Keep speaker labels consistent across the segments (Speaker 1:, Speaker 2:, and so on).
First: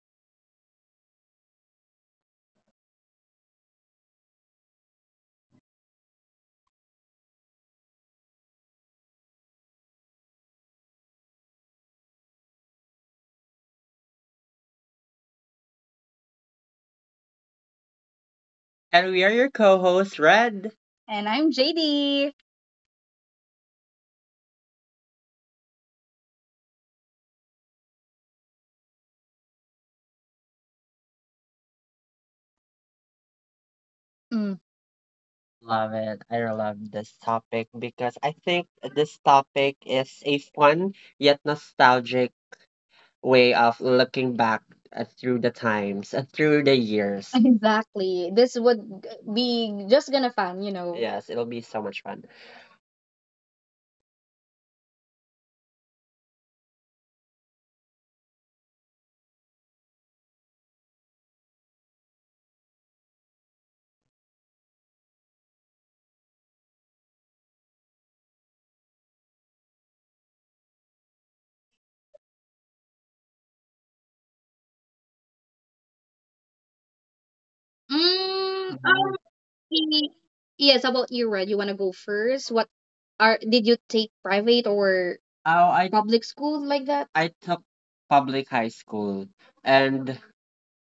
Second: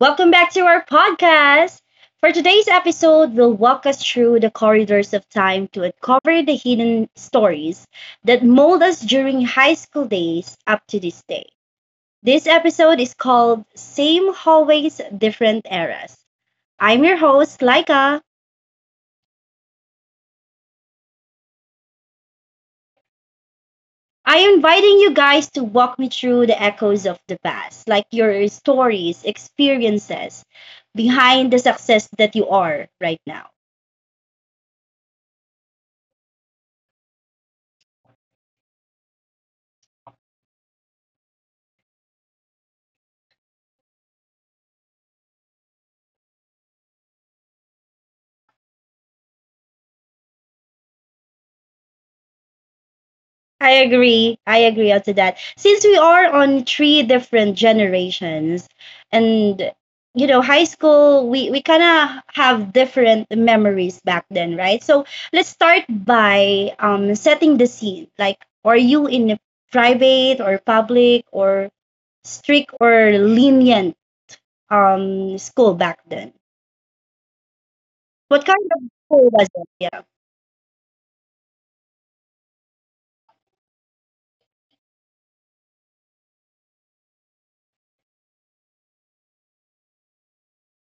Speaker 1: Welcome back to our podcast. For today's episode, we'll walk us through the corridors of time to uncover the hidden stories that mold us during high school days up to this day. This episode is called Same Hallways, Different Eras. I'm your host, Laika.
Speaker 2: And we are your co-host, Red. And I'm JD.
Speaker 1: I am inviting you guys to walk me through the echoes of the past, like your stories, experiences behind the success that you are right now.
Speaker 2: Mm. Love it. I love this topic because I think this topic is a fun yet nostalgic way of looking back through the times, through the years. Exactly. This would be just gonna fun, Yes, it'll be so much fun.
Speaker 1: I agree. I agree to that. Since we are on three different generations and high school, we kind of have different memories back then, right? So let's start by setting the scene. Like, are you in a private or public or strict or lenient school back then? What kind
Speaker 2: Mm,
Speaker 1: of
Speaker 2: I
Speaker 1: school was it? Yeah.
Speaker 2: Y- Yes, about you, Red. You want to go first? What are did you take private or. Oh, I public school like that? I took public high school and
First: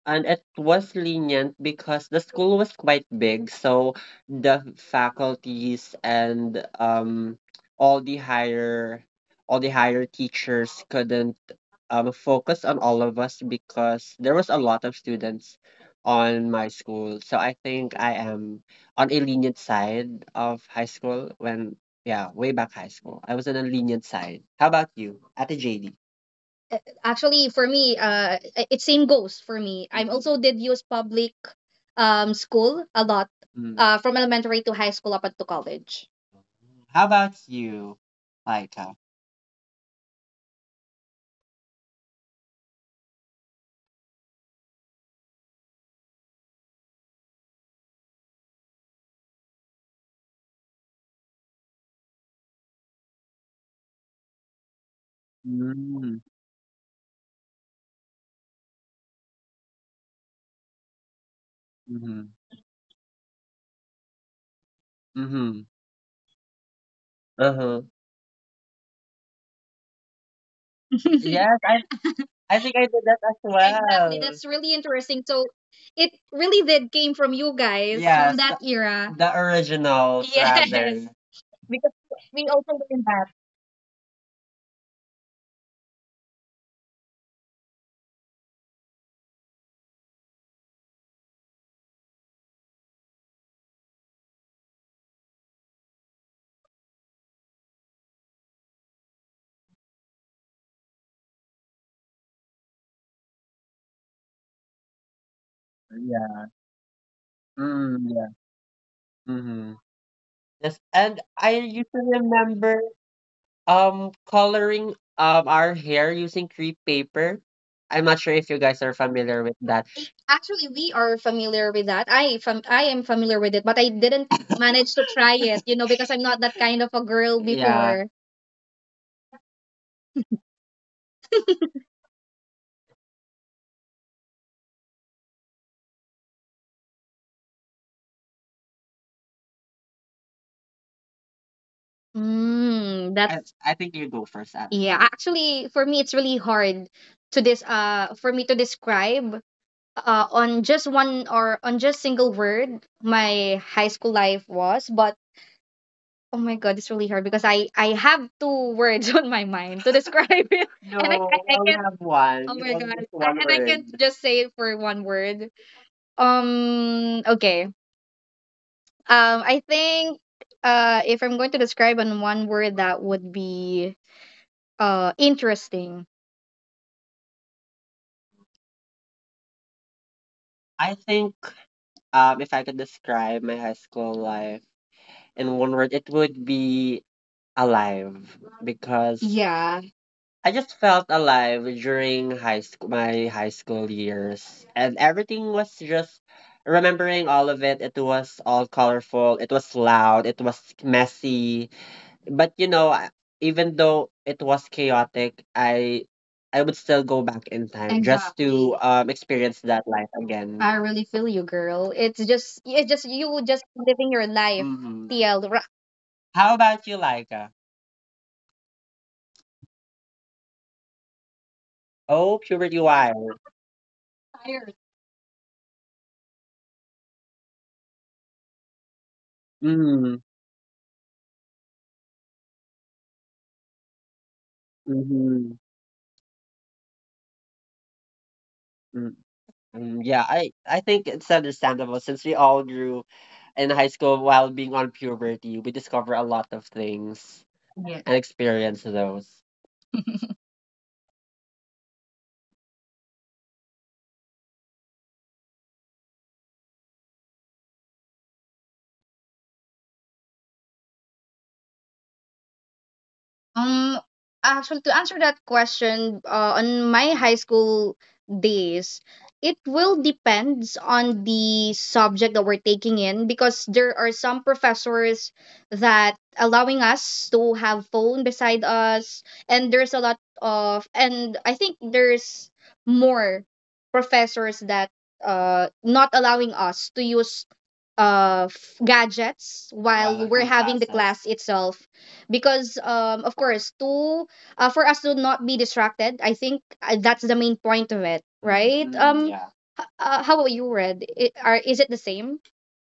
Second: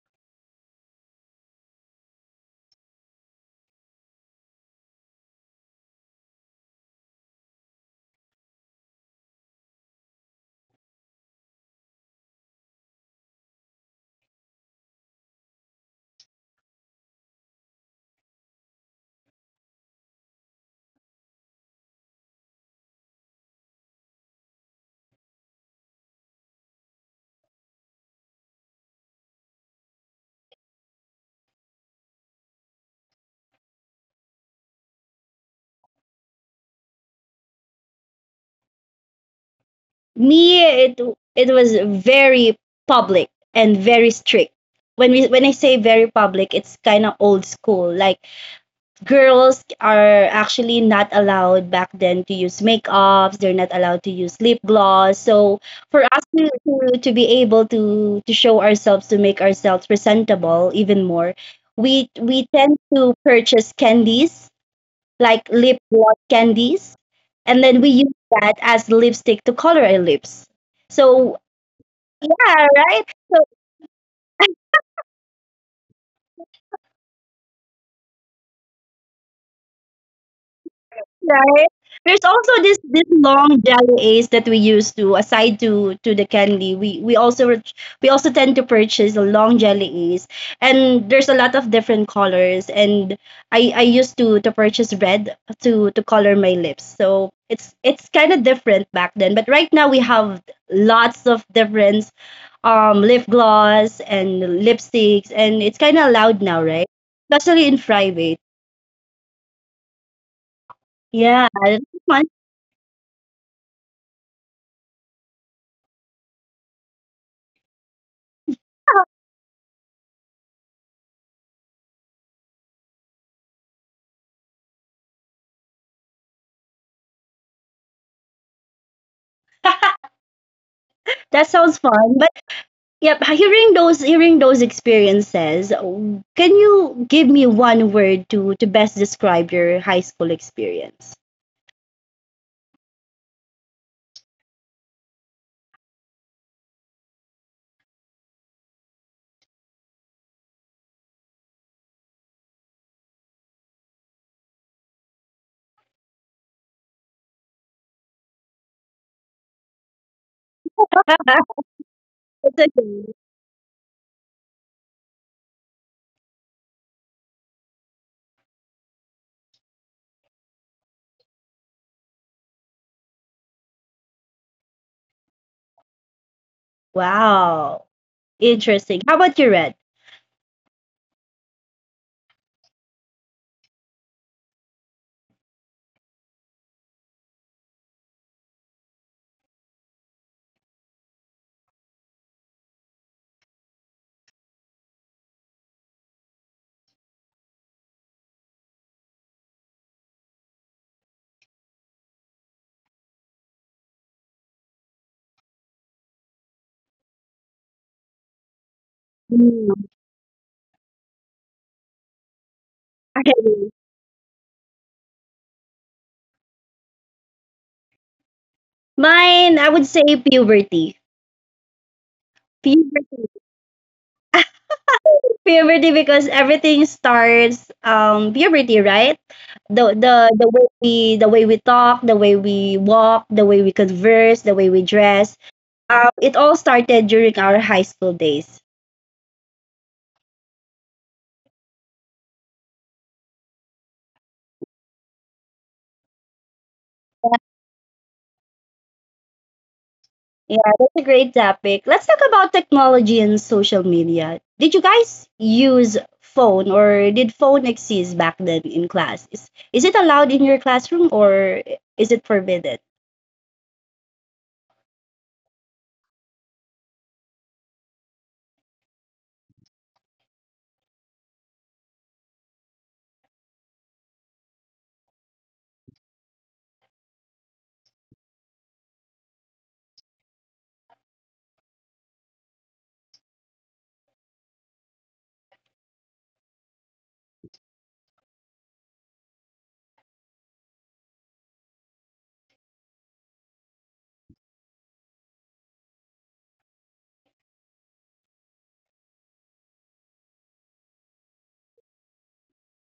Speaker 2: it was lenient because the school was quite big, so the faculties and all the higher teachers couldn't, focus on all of us because there was a lot of students on my school. So I think I am on a lenient side of high school when, yeah, way back high school. I was on a lenient side. How about you, Ate JD? Actually, for me, it same goes for me. I'm mm-hmm, also did use public school a lot, from elementary to high school up until college. How about you, Laika?
Speaker 1: Me, it was very public and very strict. When I say very public, it's kind of old school, like girls are actually not allowed back then to use makeups. They're not allowed to use lip gloss. So for
Speaker 2: Mm-hmm.
Speaker 1: us to be able to show ourselves, to make ourselves presentable even more, we
Speaker 2: Mm-hmm.
Speaker 1: we tend to purchase candies like
Speaker 2: Mm-hmm.
Speaker 1: lip gloss candies, and
Speaker 2: Uh-huh.
Speaker 1: then we use that as lipstick to color our lips. So
Speaker 2: Yes, I
Speaker 1: yeah,
Speaker 2: think I did
Speaker 1: right.
Speaker 2: that as
Speaker 1: So
Speaker 2: exactly well. That's really interesting. So it really did came from you guys from, yes, that the, era, the originals rather. Yes.
Speaker 1: right?
Speaker 2: Because
Speaker 1: There's
Speaker 2: we
Speaker 1: also
Speaker 2: also
Speaker 1: this
Speaker 2: learned that.
Speaker 1: long jelly ace that we use to aside to the candy. We also tend to purchase a long jelly ace, and there's a lot of different colors. And I used to purchase red to color my lips. So it's kind of different back then. But right now we have lots of different lip gloss and lipsticks, and it's kind of
Speaker 2: Yeah.
Speaker 1: allowed now, right? Especially
Speaker 2: Mm,
Speaker 1: in
Speaker 2: yeah.
Speaker 1: private.
Speaker 2: Mm-hmm. Yes, and I
Speaker 1: Yeah,
Speaker 2: used to
Speaker 1: that's fun.
Speaker 2: remember. Coloring, our hair using crepe paper. I'm not sure if you guys are familiar with that. Actually, we are familiar with that. I am familiar with it, but I didn't manage to try it, you know, because I'm not that kind of a girl. Yeah, before.
Speaker 1: That sounds fun. But yep, hearing those experiences, can you give me one word to best describe your high school experience?
Speaker 2: I think you go first, Anne. Yeah. Actually, for me, it's really hard to this for me to describe on just one or on just single word my high school life was, but oh my god, it's really hard because I have two words on my mind to describe it, and I, no, I we only can't have one. Oh,
Speaker 1: It's
Speaker 2: it's my only god, just
Speaker 1: okay.
Speaker 2: I, one and I can't word, just say it for one word. Okay. I think. If I'm going to describe in one word, that would be interesting.
Speaker 1: Wow. Interesting. How about you, Red?
Speaker 2: I think, if I could describe my high school life in one word, it would be alive because, yeah, I just felt alive during high school, my high school years, and everything was just remembering all of it. It was all colorful. It was loud. It was messy. But you know, even though it was chaotic, I would still go back in time just to exactly experience that
Speaker 1: Mm,
Speaker 2: life again. I really feel you, girl. It's just you just
Speaker 1: okay.
Speaker 2: living your life, hmm TL. Ra- How about you, Laika?
Speaker 1: Mine, I would say puberty.
Speaker 2: Oh, puberty
Speaker 1: Puberty,
Speaker 2: wild. Tired.
Speaker 1: puberty because everything starts puberty, right?
Speaker 2: Mm.
Speaker 1: The way we talk, the way we walk, the way we converse, the way we dress.
Speaker 2: Mhm,
Speaker 1: It all started during our high school days.
Speaker 2: mm, yeah, I think it's understandable since we all grew in high school while being on puberty, we discover a lot of things, yeah, and experience those.
Speaker 1: Yeah, that's a great topic. Let's talk about technology and social media. Did you guys use phone or did phone exist back then in class? Is it allowed in your classroom or is it forbidden?
Speaker 2: Um, Actually, to answer that question, on my high school days, it will depends on the subject that we're taking in because there are some professors that allowing us to have phone beside us, and there's a lot of, and I think there's more professors that not allowing us to use gadgets while we're in having the classes, class itself because of course to, for us to not be distracted. I think that's the main point of it, right? Mm, yeah. How about you, Red? I are is it the same?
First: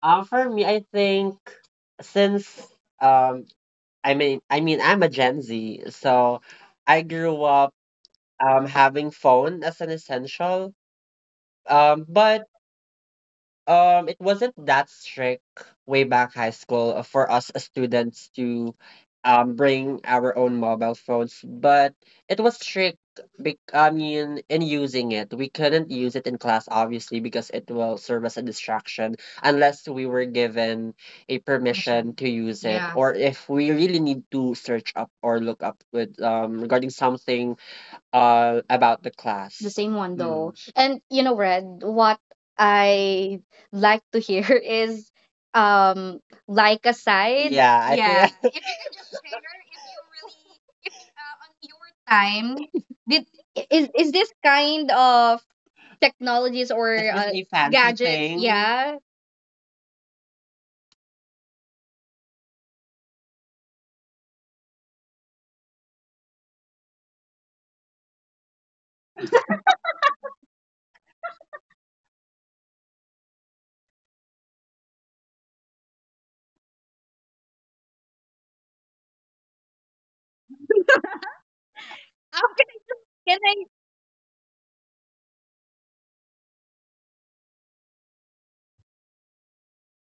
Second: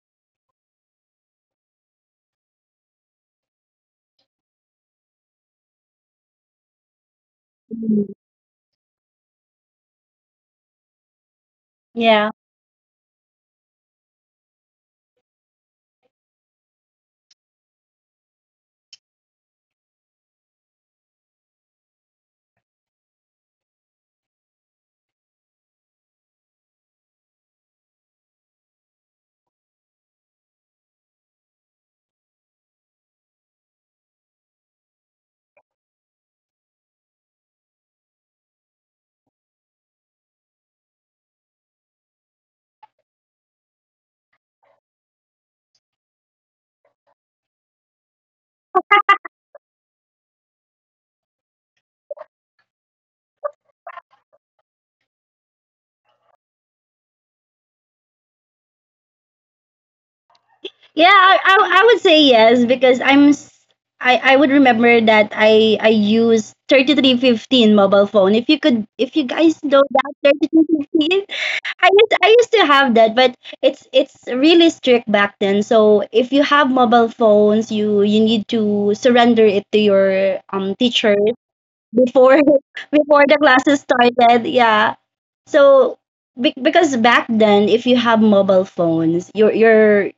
Speaker 2: For me, I think since, um, I mean, I'm a Gen Z, so I grew up
Speaker 1: Mhm.
Speaker 2: having phone as an essential.
Speaker 1: Yeah.
Speaker 2: But, it wasn't that strict way back high school for us as students to bring our own mobile phones, but it was strict bec I mean in using it. We couldn't use it in class obviously because it will serve as a distraction unless we were given a permission. Permission to use it. Yeah. Or if we really need to search up or look up with regarding something, about the class, same one Mm. though. Mm. And you know, Red, what I like to hear is, um like aside. Yeah, I, yeah, think. If you could just share if you really if, on your time did is this kind of technologies or is this, a fancy gadgets thing? Yeah.
Speaker 1: Yeah, I would say yes because I would remember that I used 3315 mobile phone. If you guys know that 3315. I used to have that, but it's really strict back then. So if you have mobile phones, you need to surrender it to your teacher before
Speaker 2: How
Speaker 1: before the
Speaker 2: can I?
Speaker 1: classes started. Yeah. So because back then, if you have mobile phones, you're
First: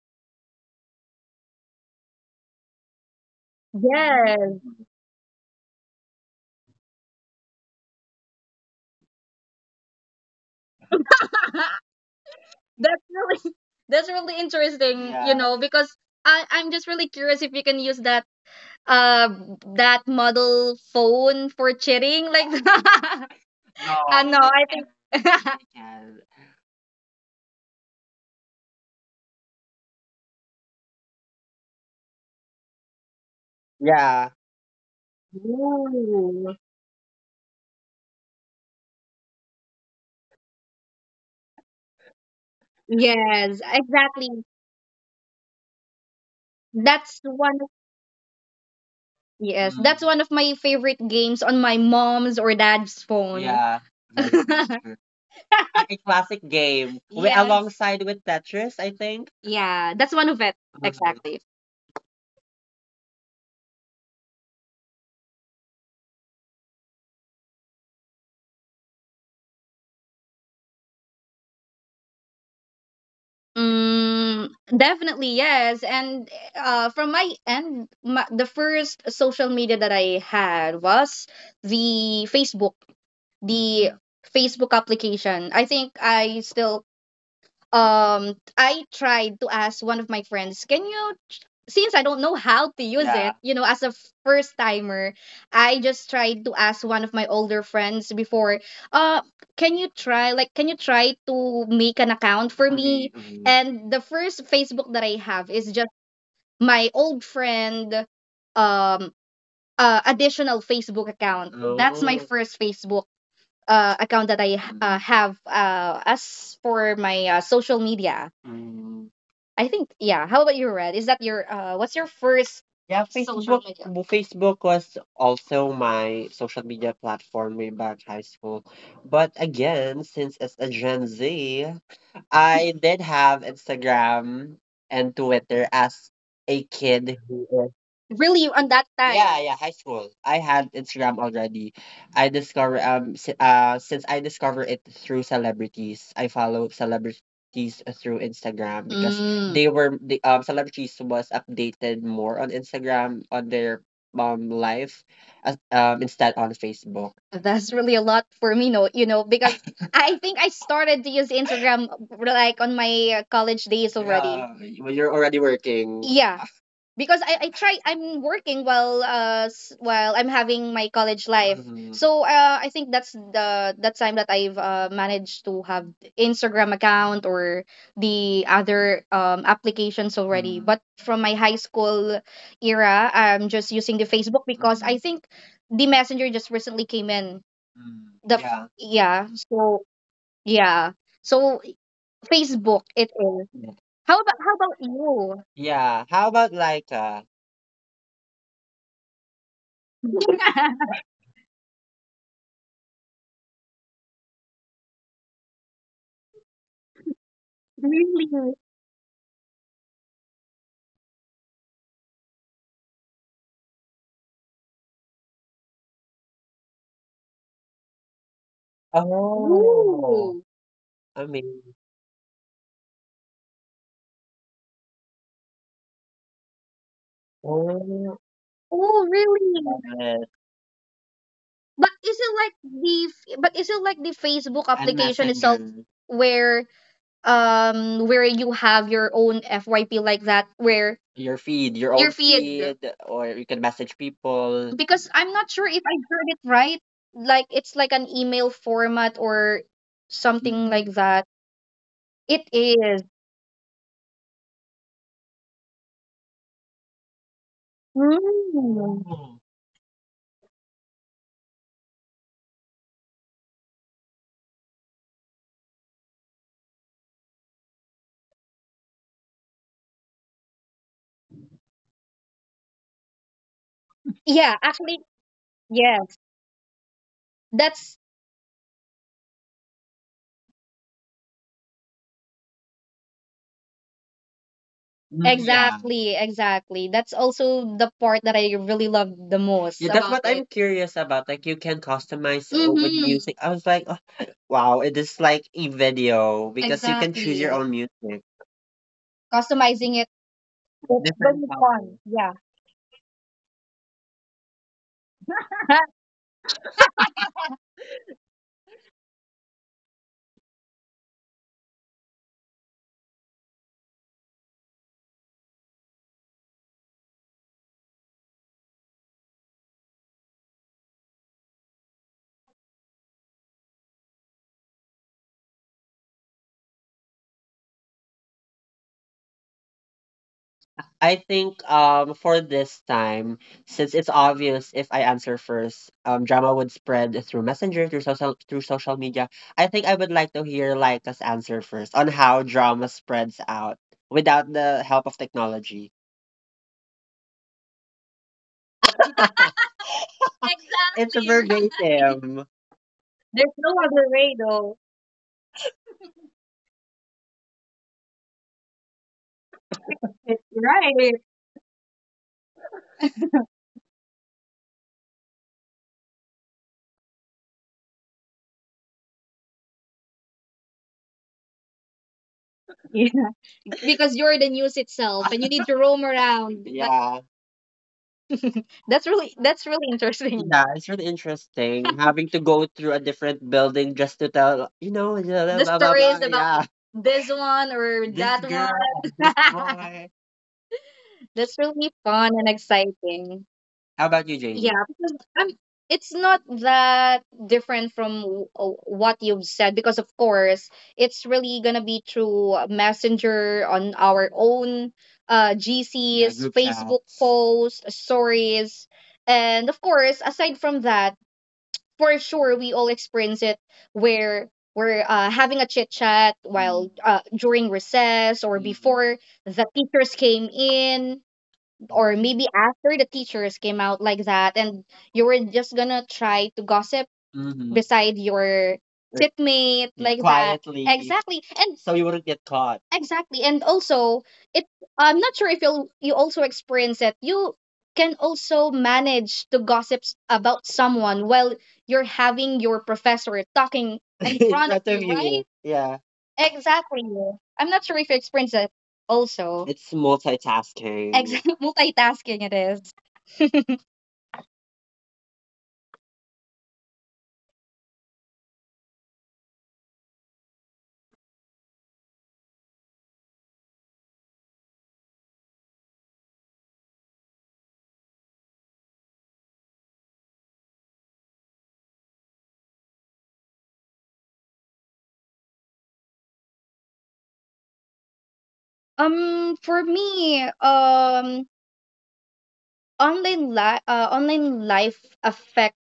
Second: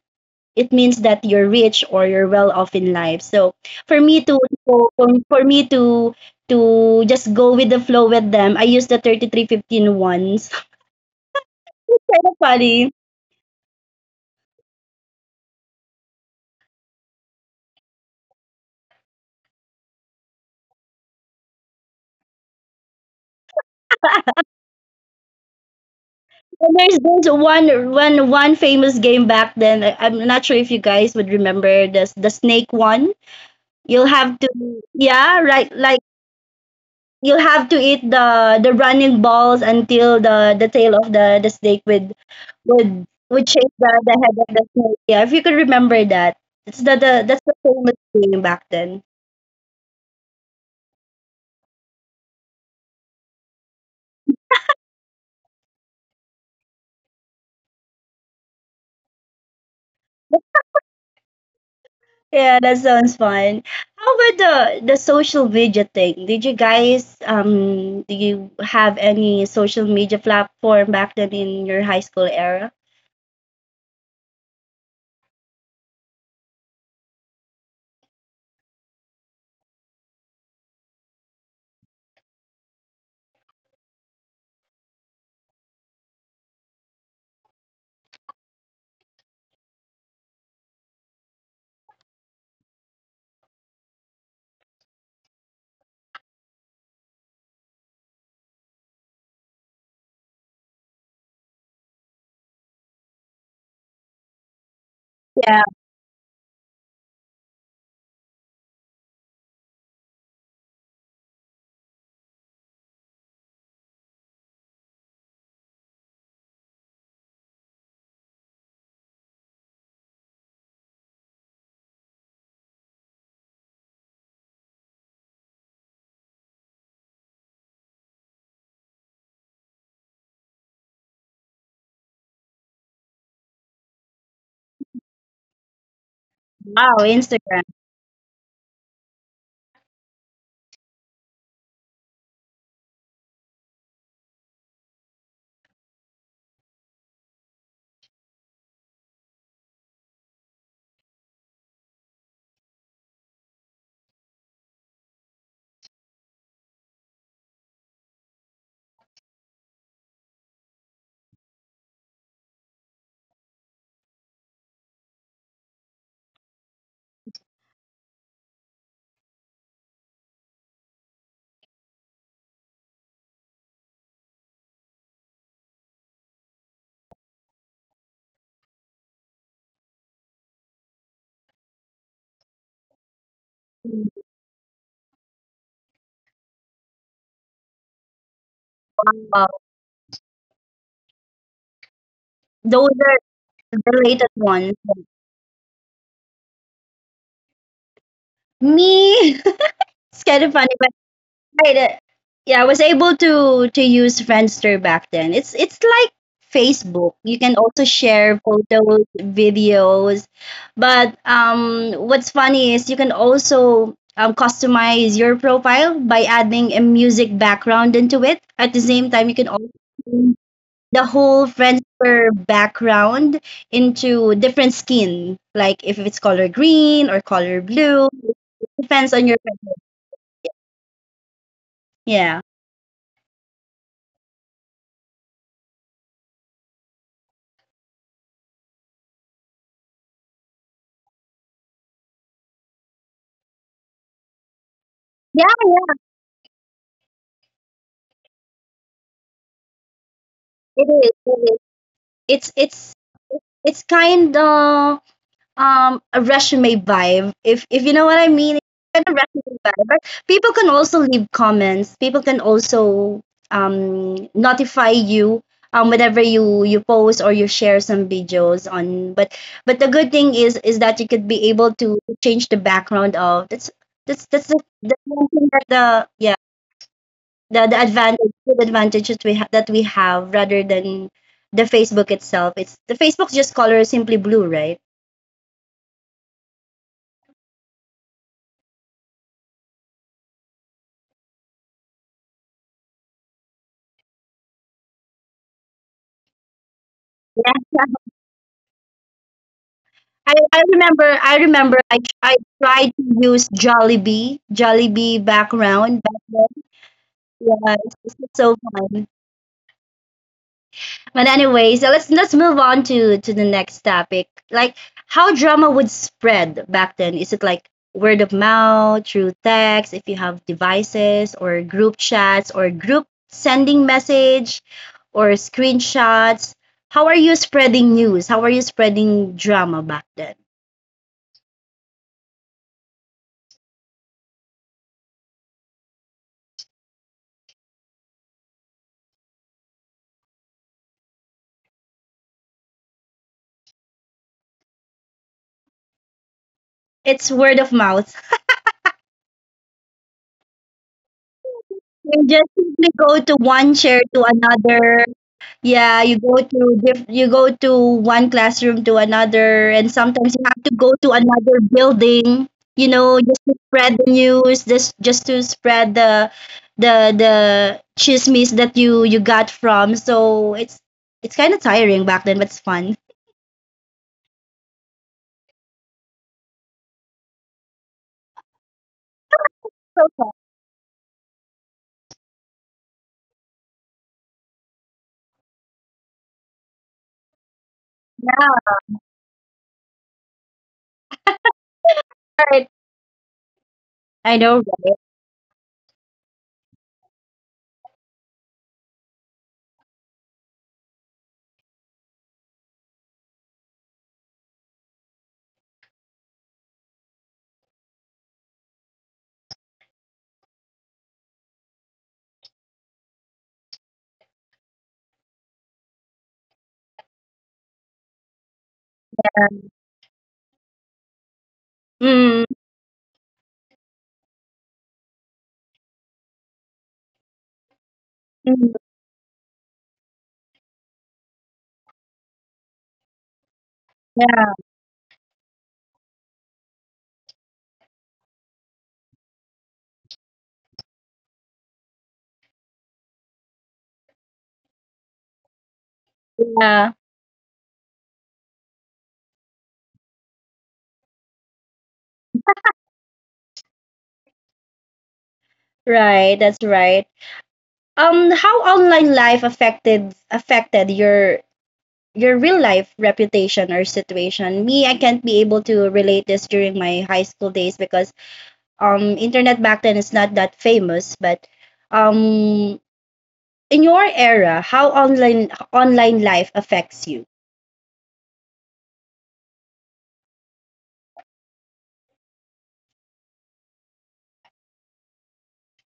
Speaker 1: it means that you're rich or you're well off in life. So for me to
Speaker 2: Yes.
Speaker 1: for, for me to just go with the flow with them, I used the 3315 once. Kind of funny.
Speaker 2: That's really that's really interesting, you, yeah, know, because I'm just really curious if you can use that, uh, that model phone for cheating, like no, no, I think.
Speaker 1: And there's this one famous game back then. I'm not sure if you guys would remember this the snake one. You'll
Speaker 2: Yes.
Speaker 1: have to yeah,
Speaker 2: Yeah.
Speaker 1: right like
Speaker 2: Ooh,
Speaker 1: you'll have to eat the running balls until the tail of the snake would would
Speaker 2: yes,
Speaker 1: chase the
Speaker 2: exactly.
Speaker 1: head of the snake. Yeah, if you could remember that. It's
Speaker 2: That's
Speaker 1: the that's
Speaker 2: one
Speaker 1: the
Speaker 2: of,
Speaker 1: famous game back then.
Speaker 2: yes, mm, that's mm, one of my favorite games on my mom's or dad's phone. Yeah. That is true. A classic game. We, yes, alongside with Tetris, I think. Yeah, that's one of it. Exactly.
Speaker 1: Yeah, that sounds fun. How about the social media thing? Did you guys do you have any social media platform back then in your high school era?
Speaker 2: Mm, definitely yes. And, from my end, ma the first social media that I had was the Facebook, the Facebook application. I think I still I tried to ask one of my friends, can you since I don't know how to use, yeah, it, you know, as a first timer, I just tried to ask one of my older friends before, uh, can you try like can you try to make an account for. For me. Me? Mhm. And the first Facebook that I have is
Speaker 1: Yeah,
Speaker 2: just my old friend um additional Facebook account. That's my. Oh. First Facebook account that I mm, have. As for my, social media, mm, I think yeah. How about you, Red? Is that your, what's your first. Yeah, social Facebook media. Facebook was also my social media platform way back high school. But again, since as a Gen Z, I did have Instagram and Twitter as a
Speaker 1: wow,
Speaker 2: kid who
Speaker 1: Instagram.
Speaker 2: is. Really, on that, yeah, time. Yeah, yeah, high school. I had Instagram already. I discover since I discovered it through celebrities. I follow celebrities through Instagram because, mm, they were the celebrities was updated more on Instagram on their life as, instead on Facebook. That's really a lot for me, no, you know, because I think I started to use Instagram like on my college days already. Yeah, when you're already working. Yeah, because I'm working while while I'm having my college life. Mhm. So I think that's the that time that I've, managed to have Instagram account or the other, applications already. Mhm. But from my high school era, I'm just using the Facebook because, mhm, I Mhm. think the Messenger just recently came in. Mm, Yeah. yeah,
Speaker 1: Wow,
Speaker 2: so yeah. So Facebook
Speaker 1: those
Speaker 2: it
Speaker 1: are
Speaker 2: is. Yeah.
Speaker 1: the latest
Speaker 2: How about
Speaker 1: ones.
Speaker 2: you? Yeah. How about Laika?
Speaker 1: Me, it's kind of funny, right. Yeah, I was able to use Friendster back then. It's like Facebook. You can also share
Speaker 2: Really?
Speaker 1: photos, videos, but what's funny is you can also customize your profile by adding a music background into it. At the same time, you can also
Speaker 2: Oh,
Speaker 1: change
Speaker 2: ooh.
Speaker 1: the
Speaker 2: I
Speaker 1: whole
Speaker 2: mean,
Speaker 1: Friendster background into different skin, like if it's color green or color blue.
Speaker 2: oh, oh,
Speaker 1: Depends on your.
Speaker 2: really? Yes, but is it
Speaker 1: Yeah.
Speaker 2: like the Facebook a application itself messenger, where you have your own FYP like that where. Your feed, your own feed feed, or you can message people, because I'm
Speaker 1: Yeah,
Speaker 2: not sure if I heard it right like it's like an email format or something, mm, like
Speaker 1: it
Speaker 2: that.
Speaker 1: is.
Speaker 2: It
Speaker 1: it's it's
Speaker 2: is.
Speaker 1: it's kind of a resume vibe if you know
Speaker 2: Mm.
Speaker 1: what I mean. It's kind of
Speaker 2: Oh.
Speaker 1: resume vibe, but people can also leave comments. People can also notify you whenever you post or you share some videos on, but the good thing is that you could be able to change the background of. that's that's that's
Speaker 2: Yeah,
Speaker 1: the,
Speaker 2: actually
Speaker 1: the one thing that
Speaker 2: yes.
Speaker 1: the
Speaker 2: That's
Speaker 1: the advantage that we have rather than the Facebook itself. It's the Facebook's just color is simply blue, right?
Speaker 2: mm, yeah. Exactly, exactly. That's also the part that I really love the most. Yeah, that's about what it, I'm curious about. Like you can customize, with mm-hmm, music. I was like, oh, wow, it is like a video because you can choose your exactly own
Speaker 1: Yeah.
Speaker 2: music, customizing it,
Speaker 1: I, I
Speaker 2: it's
Speaker 1: remember
Speaker 2: different very
Speaker 1: I
Speaker 2: songs, fun,
Speaker 1: remember
Speaker 2: colors.
Speaker 1: I
Speaker 2: Yeah.
Speaker 1: I tried to use Jollibee background back then. Yeah, it's so fun. But anyway, so let's move on to the next topic. Like how drama would spread back then. Is it like word of mouth, through text, if you have devices or group chats or group sending message or screenshots? How are you spreading news? How are you spreading drama back then?
Speaker 2: I think for this time, since it's obvious if I answer first, drama would spread through messenger, through social media. I think I would like to hear Laika's answer first on how drama spreads out without the help of technology.
Speaker 1: It's word of mouth.
Speaker 2: It's exactly, right,
Speaker 1: You
Speaker 2: verbatim.
Speaker 1: just simply go to
Speaker 2: There's no
Speaker 1: one
Speaker 2: other
Speaker 1: chair to
Speaker 2: way though.
Speaker 1: another. Yeah, you go to one classroom to another, and sometimes
Speaker 2: It's
Speaker 1: you have to go to
Speaker 2: right.
Speaker 1: another building. Just to spread the news, just to spread the chismes that you got from. So it's kind of tiring back then, but it's fun.
Speaker 2: Because you're the news itself and you need to roam around. But yeah. That's really
Speaker 1: So,
Speaker 2: interesting. Yeah, it's really interesting having to go through a different building just to tell, you know, blah, blah, the blah, blah, stories blah, about yeah, this one or this that girl,
Speaker 1: yeah,
Speaker 2: this one. Boy. That's really fun and
Speaker 1: right.
Speaker 2: exciting. How about you,
Speaker 1: I
Speaker 2: JD?
Speaker 1: know.
Speaker 2: Yeah, because, it's not that different from what you've said because of course it's really gonna be through Messenger on our own yeah, GCs, group Facebook chats. Posts, stories, and of course aside from that, for sure we all experience it where we're having a chit chat while during recess or before the teachers came in, or
Speaker 1: Mm,
Speaker 2: maybe after the teachers came out like that. And you were just gonna try to gossip. Mm-hmm. Beside
Speaker 1: mm,
Speaker 2: your, like, sitmate like that. Quietly. Exactly. And so you wouldn't get caught. Exactly. And also
Speaker 1: yeah,
Speaker 2: it, I'm not sure if you also experience it, you can also manage to about someone while you're having your professor talking in front of you, right you. Yeah.
Speaker 1: yeah,
Speaker 2: Exactly. I'm not sure if you experience it also. It's multitasking. Exactly, multitasking it is.
Speaker 1: right. That's right. How online life affected your real life reputation or situation. Me, I can't be able to relate this during my high school days because internet back then is not that famous. But um in your era, how online life affects you?
Speaker 2: For me, online life affects.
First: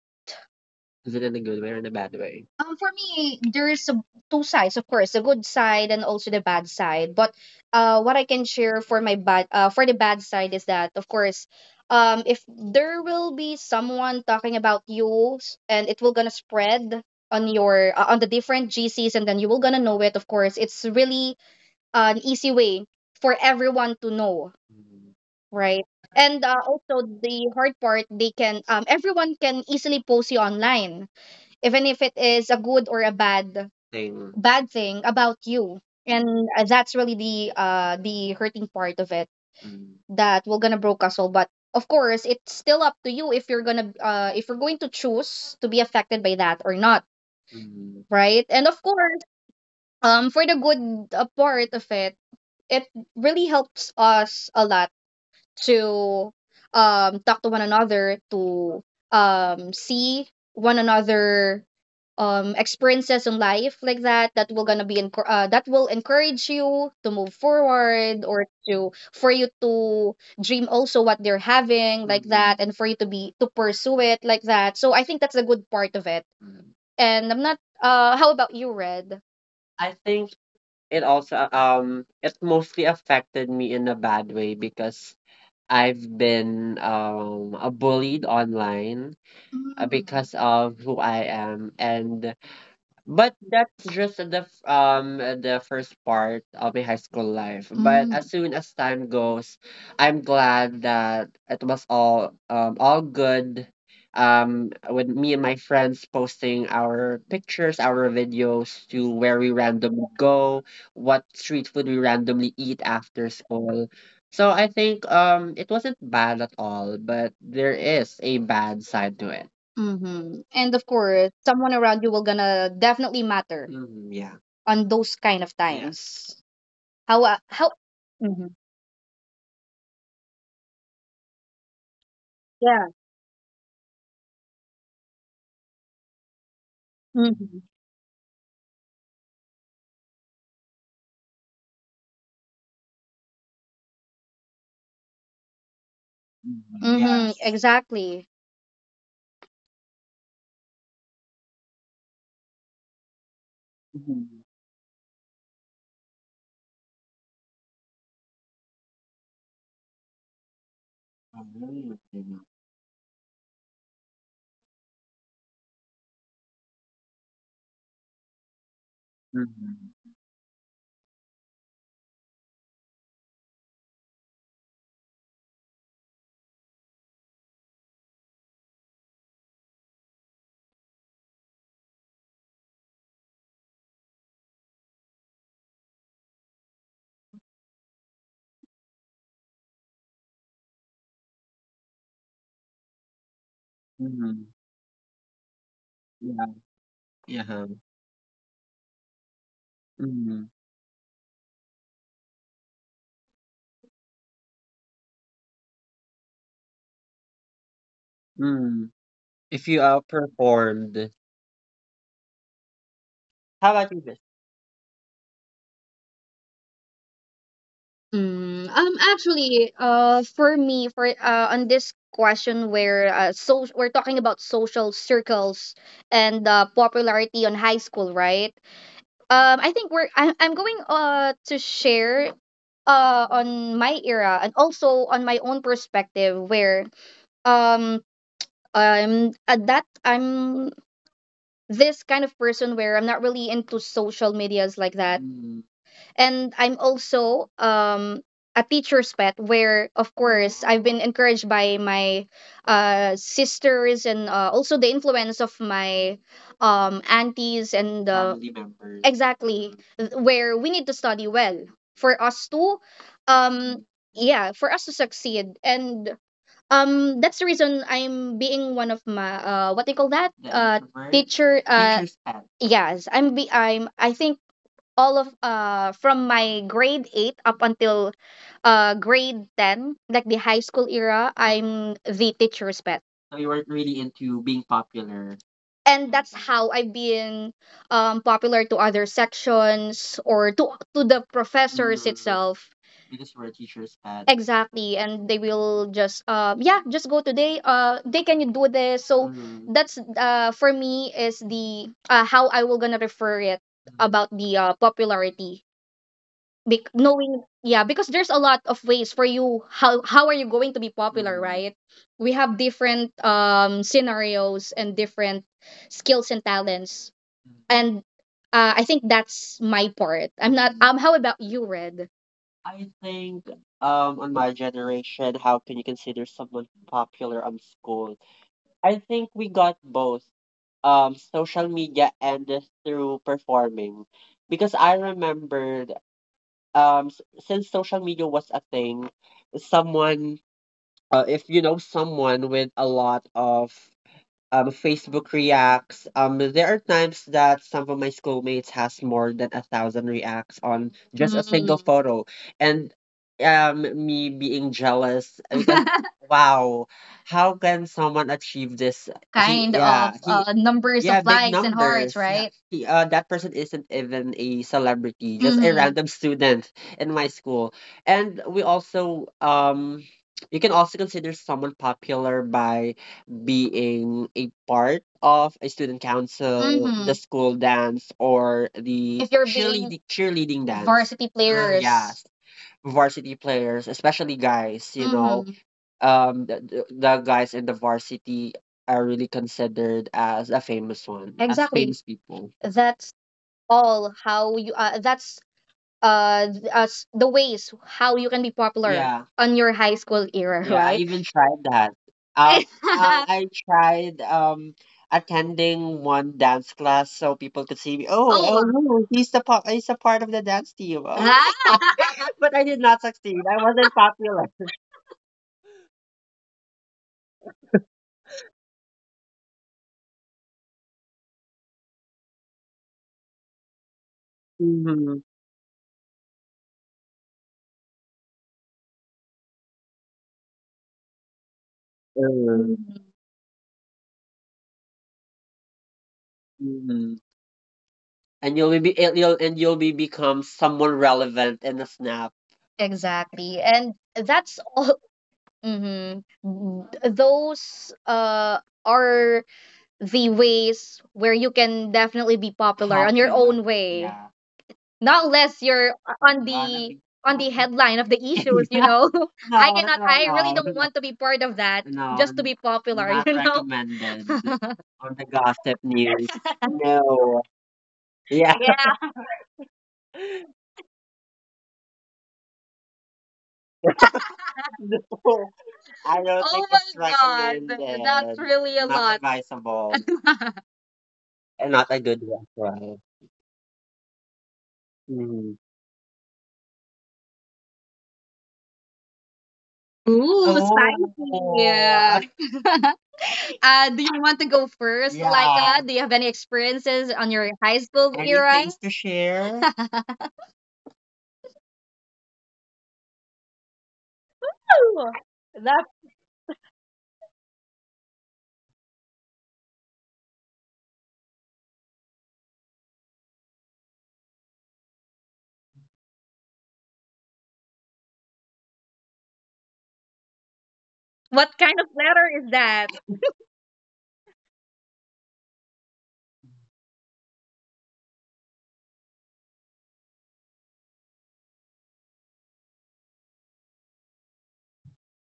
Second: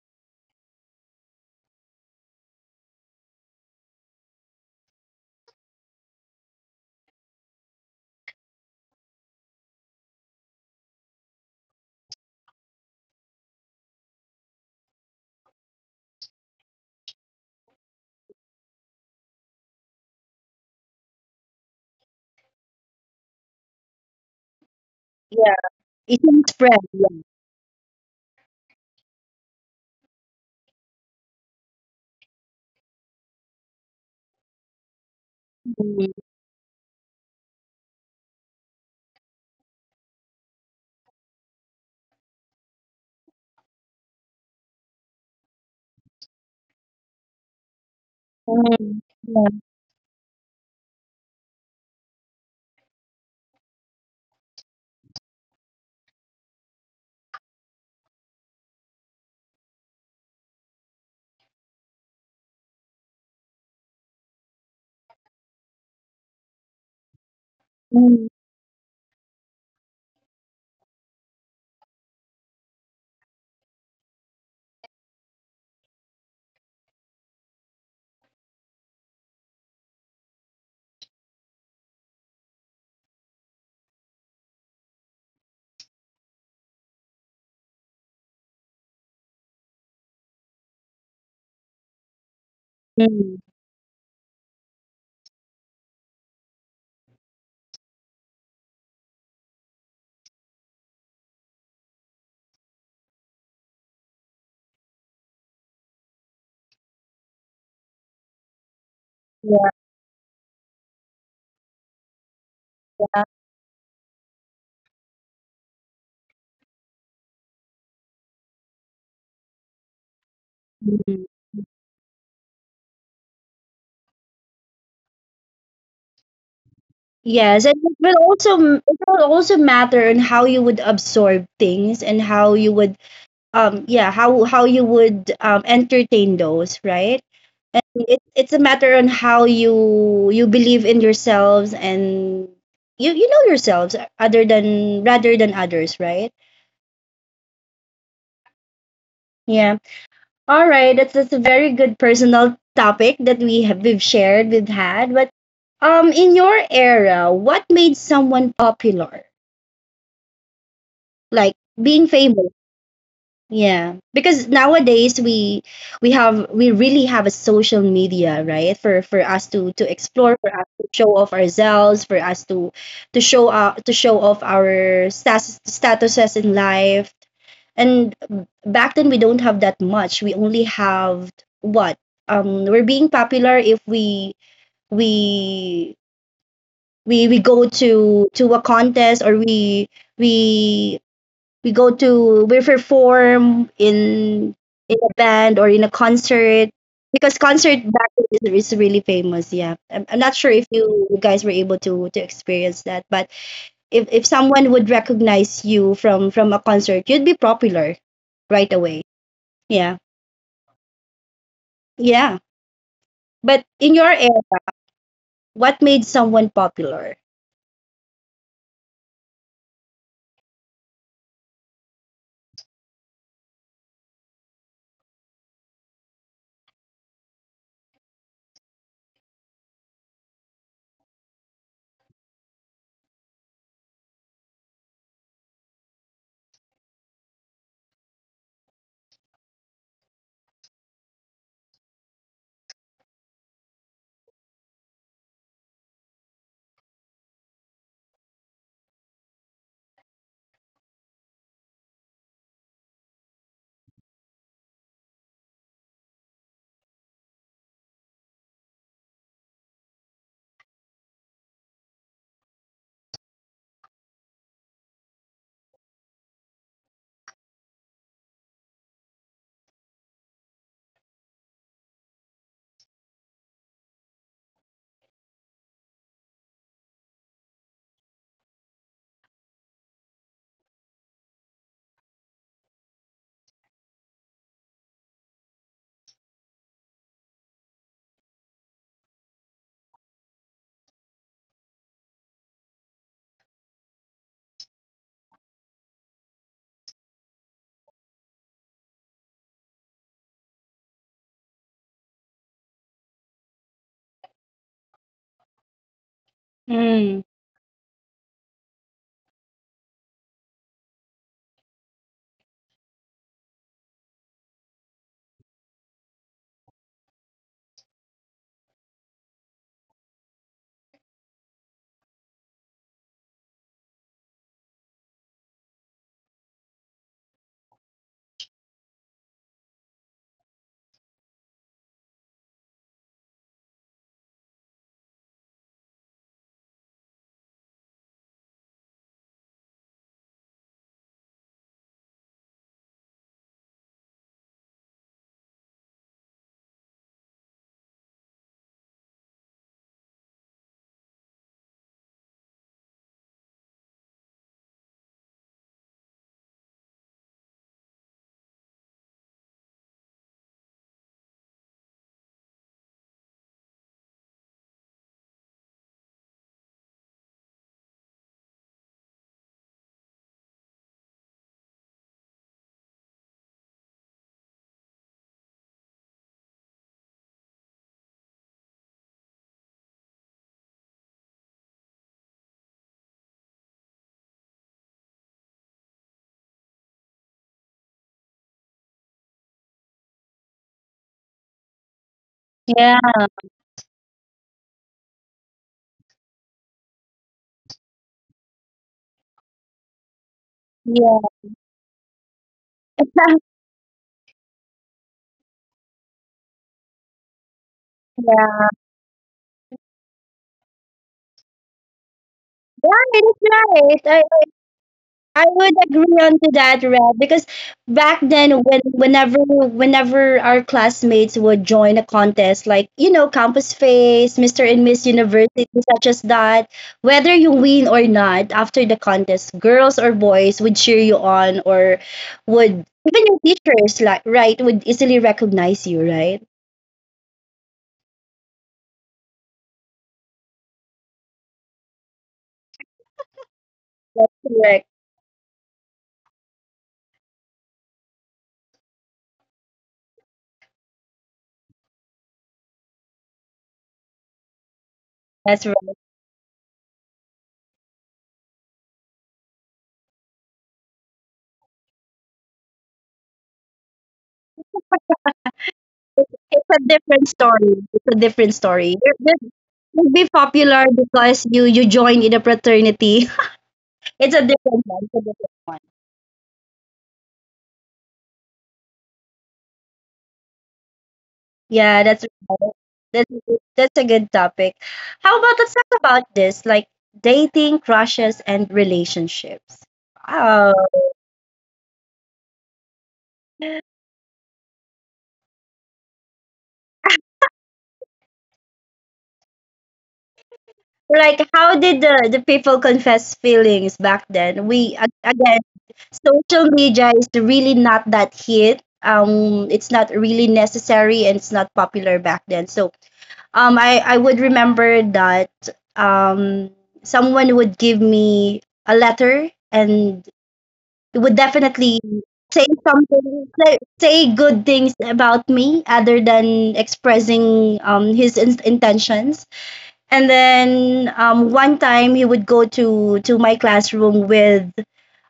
Speaker 2: Is it in a good way or in a bad way? For me, two sides, of course, the good side and also the bad side. But what I can share for my bad for the bad side is that, of course, if there will be someone talking about you and it will gonna spread on your on the different G C's and then you will gonna know it. Of course, it's really an easy way for everyone to know. Mm.
Speaker 1: Yeah,
Speaker 2: Right.
Speaker 1: it can
Speaker 2: And
Speaker 1: spread.
Speaker 2: also
Speaker 1: Yeah.
Speaker 2: the hard part, they can everyone can easily post you online even if it is a good or a bad thing. Bad thing about you.
Speaker 1: Mm,
Speaker 2: And that's really the the hurting part of it. Mm. That we're gonna broke us all. But of course, it's still up to you if you're gonna if you're going to choose to be affected by that or not, Mm, right? And of
Speaker 1: mm,
Speaker 2: course,
Speaker 1: yeah.
Speaker 2: for the good part of it, it really helps us a lot to talk to one another, to see one another experiences in life like that, that will gonna that will encourage you to move
Speaker 1: Mm,
Speaker 2: forward, or to for you to dream also what they're having like, Mm-hmm, that, and for you to be to pursue it like that. So I think that's the good part of it. And I'm not how about you, Red? I think it also, it mostly affected me in a bad way because I've been bullied online, Mm, because of who I am. And but
Speaker 1: mm,
Speaker 2: that's just the first part of my high school life. But Mm, as soon as time goes, I'm glad that it was all good. With me and my friends posting our pictures, our videos to where we
Speaker 1: yeah.
Speaker 2: randomly go, what street food we randomly eat after school. So I think it wasn't bad at all, but there is a bad side to it. Mm-hmm. And of
Speaker 1: Mm.
Speaker 2: course, someone around you will gonna definitely matter. Mm, yeah. On those kind of, yeah, times. How
Speaker 1: Yes,
Speaker 2: how?
Speaker 1: and
Speaker 2: Mm-hmm.
Speaker 1: it will also matter on how you would absorb things, and how you
Speaker 2: Yeah.
Speaker 1: would entertain those, right?
Speaker 2: Mm-hmm.
Speaker 1: And it's a matter on how you believe in yourselves, and you know yourselves other than rather than others, right?
Speaker 2: Mm, mm-hmm, yes. Exactly.
Speaker 1: Yeah. All right, that's a very good personal topic that we have we've
Speaker 2: Mhm.
Speaker 1: shared we've had. But in your era, what made someone popular, like being
Speaker 2: Mhm.
Speaker 1: famous? Yeah, because nowadays we really have a social media, right? For us to
Speaker 2: Mhm.
Speaker 1: explore, for us to show off ourselves, for us to show off our statuses in life. And back then we don't have that much. We only have what? We're being popular if we we go to a contest, or we we go to we perform
Speaker 2: Mhm.
Speaker 1: in a band or in a
Speaker 2: Yeah.
Speaker 1: concert, because
Speaker 2: Yeah.
Speaker 1: concert back then is really famous. Yeah, I'm not
Speaker 2: Mhm.
Speaker 1: sure if you guys were able to experience that, but if someone would recognize you from a concert, you'd be popular right
Speaker 2: Mm.
Speaker 1: away.
Speaker 2: If you
Speaker 1: Yeah.
Speaker 2: outperformed,
Speaker 1: Yeah, but
Speaker 2: how about
Speaker 1: in
Speaker 2: you?
Speaker 1: your era, what made someone popular?
Speaker 2: Mm, actually, for me, for on this question where so we're talking about social circles and popularity on high school, right? I think I'm going to share on my era and also on my own perspective where um I'm at that I'm this kind of person where I'm not really into social medias like that. And I'm also a teacher's pet, where of course I've been encouraged by my sisters and also the influence of my aunties and family members. Exactly. Where we need to study well for us to um yeah, for us to succeed. And that's the reason I'm being one of my what do you call that. The introvert. Teacher teacher's pet. Yes, I'm be I'm I think all of from my grade 8 up until grade 10, like the high school era, I'm the teacher's pet. So you weren't really into being popular. And that's how I've been popular to other sections or to the professors, Mm, itself. Because you were a teacher's pet. Exactly. And they will just yeah, just go today. Uh, they can, you do this? So Mm, that's for me is the how I will gonna refer it, mm, about the popularity. Bec
Speaker 1: Mm.
Speaker 2: knowing, yeah, because there's a lot of ways for you how are you going to be popular, Mm, right? We have different scenarios and different skills and talents. And I think that's my part. I'm not How about you, Red? I think on my generation, how can you consider someone popular on school? I think we got both social media and this through performing. Because I remembered since social media was a thing, someone if you know someone with a lot of Facebook reacts. There are times that some of my schoolmates has more than a thousand reacts on just a single, Mm, photo, and me being jealous because wow, how can someone achieve this? He kind, yeah, of he, numbers, yeah, of big likes and hearts, numbers, yeah, right? He that person isn't even a celebrity, just a, Mm-hmm, random student in my school. And we also you can also consider someone popular by being a part of a student council, the, Mhm, school dance, or the if you're being cheerleading, cheerleading dance, varsity, uh, players. Yes, varsity players, especially guys, you know, Mm-hmm, the guys in the varsity are really considered as a famous one, as, Exactly, famous people.
Speaker 1: Yeah,
Speaker 2: That's all how you, that's the ways how you can be popular, Yeah, on your high school era, Yeah, I right?
Speaker 1: yeah,
Speaker 2: even tried that. Um, um,
Speaker 1: yeah,
Speaker 2: I tried attending one dance class so people could see me. Oh, oh,
Speaker 1: yeah,
Speaker 2: oh, oh, he's the part. He's a part of the dance team. Oh, but I did not succeed. I wasn't
Speaker 1: that's
Speaker 2: popular.
Speaker 1: right. I would agree onto that, Red, because back then, whenever our classmates would join a contest, like Campus Face, Mr. and
Speaker 2: Hmm.
Speaker 1: Miss University, such as that, whether you win or not, after the contest, girls or boys would cheer you on, or
Speaker 2: Mhm.
Speaker 1: would even your teachers, like right, would easily recognize you, right?
Speaker 2: And you'll be become someone relevant in a snap. Exactly. And that's all,
Speaker 1: Correct.
Speaker 2: Mm-hmm. Those are the ways where you can definitely be popular on your, Popular, own way. Yeah. Not unless
Speaker 1: That's right.
Speaker 2: you're on the be on the headline of the issues, you know. I, No, cannot, no, I really, no, don't want to be part of that, No, just to be popular, not you know, recommended on the gossip news.
Speaker 1: It's a different
Speaker 2: No.
Speaker 1: story. It's a
Speaker 2: Yeah.
Speaker 1: different story.
Speaker 2: Yeah.
Speaker 1: Would be popular because you join in a fraternity. It's a different one. It's a
Speaker 2: No.
Speaker 1: different one.
Speaker 2: I don't think, Oh it's my god, that's recommended, really a, Not, lot, advisable. And not a
Speaker 1: Yeah,
Speaker 2: good
Speaker 1: that's right.
Speaker 2: one.
Speaker 1: That's a good topic. How
Speaker 2: Right.
Speaker 1: about let's talk about this, like dating, crushes, and relationships.
Speaker 2: Ooh,
Speaker 1: Oh,
Speaker 2: spicy. Oh. Spicy. Do you want to go first, Yeah, Laika? Do you have any experiences on your high school, Any, era? Things to share?
Speaker 1: like how did the people confess feelings back then? We
Speaker 2: Ooh,
Speaker 1: again,
Speaker 2: that,
Speaker 1: social media is really not that hit. It's not really necessary, and it's not popular back then. So, I would remember that um someone would give me a letter and would
Speaker 2: what kind of
Speaker 1: definitely
Speaker 2: letter is
Speaker 1: say
Speaker 2: that?
Speaker 1: say good things about me, other than expressing his intentions. And then one time he would go to my classroom with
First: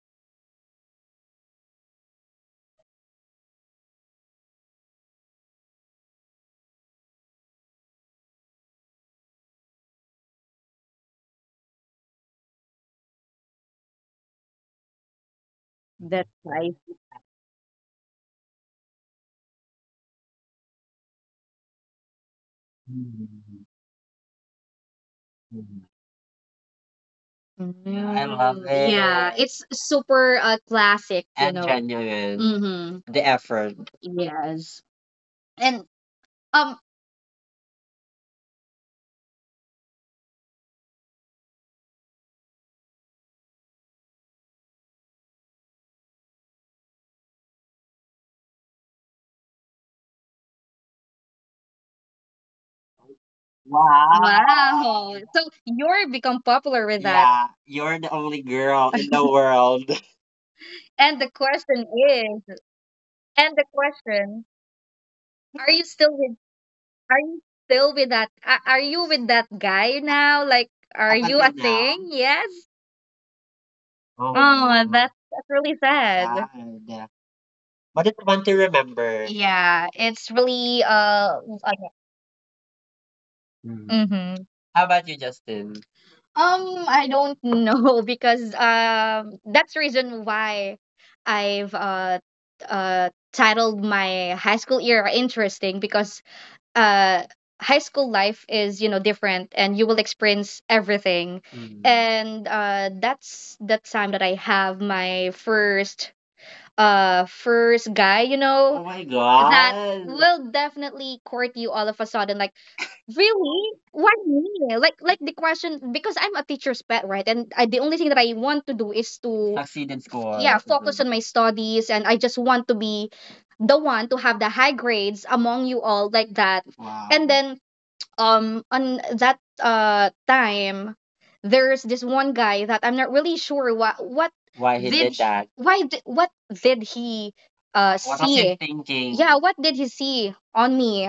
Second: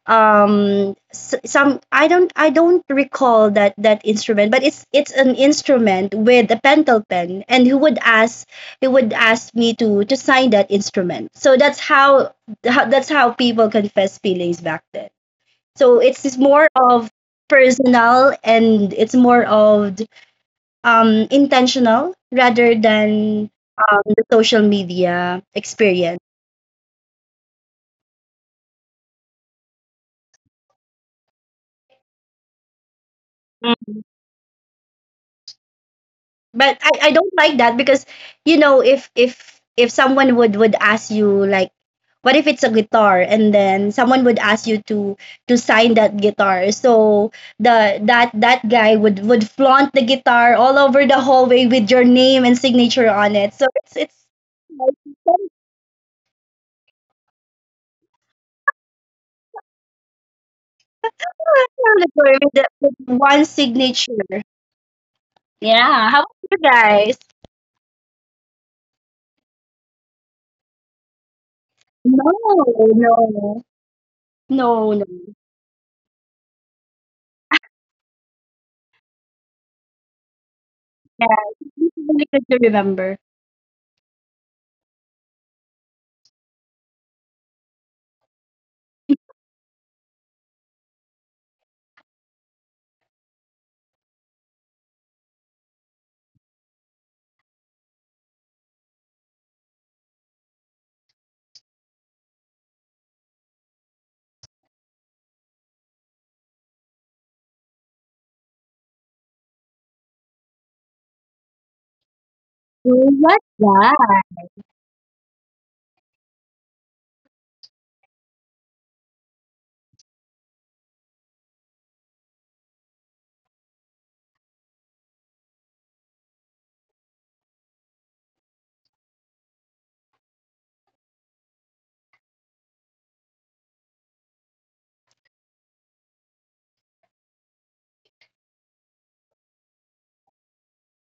Speaker 1: some. I don't recall that instrument, but it's an instrument with a pentel pen, and he would ask me to sign that instrument. So that's how that's how people confess feelings back then. So
Speaker 2: That's
Speaker 1: it's more
Speaker 2: nice.
Speaker 1: of personal, and it's more of intentional rather than the social media
Speaker 2: I
Speaker 1: experience.
Speaker 2: love, Mm, yeah, it. It's super classic, you, And, know, genuine. Mm-hmm. The effort.
Speaker 1: Mm.
Speaker 2: Yes. And um
Speaker 1: But I don't like that because you know if someone would ask you like what if it's a guitar and then someone would ask you to sign that guitar so the that that guy would flaunt the guitar all over the hallway with your name and signature on it so it's
Speaker 2: Wow.
Speaker 1: it's
Speaker 2: Wow.
Speaker 1: like
Speaker 2: So you're become popular with that. Yeah, you're the only girl in the world. And the question
Speaker 1: Category
Speaker 2: is,
Speaker 1: with one
Speaker 2: and the
Speaker 1: signature.
Speaker 2: question, are you
Speaker 1: Yeah.
Speaker 2: still
Speaker 1: How about
Speaker 2: with,
Speaker 1: you guys?
Speaker 2: are you still with that, are you with that guy now? Like, are, Up, you, until, a, now, thing?
Speaker 1: No,
Speaker 2: Yes.
Speaker 1: no, no,
Speaker 2: Oh, Oh,
Speaker 1: no.
Speaker 2: that's really sad. Sad. But it's fun to remember. Yeah, it's really uh,
Speaker 1: Yeah, it's really good to remember.
Speaker 2: Mhm. Mhm. How about you, Justin? I don't know because that's the reason why I've titled my high school year interesting, because uh high school life is, you know, different and you will experience everything, Mhm, and that's the time that I have my first guy, you know, Oh my, that, God, will definitely court you all of a sudden like,
Speaker 1: Oh, what?
Speaker 2: Really?
Speaker 1: Yeah,
Speaker 2: Why me? Like the question, because I'm a teacher's pet, right? And I, the only thing that I want to do is to, Succeed in school, yeah, Mhm, focus on my studies, and I just want to be the one to have the high grades among you all like that. Wow. And then on that time there's this one guy that I'm not really sure what Why he did he, that? Why what did he What was he see thinking? Yeah, what did he see on me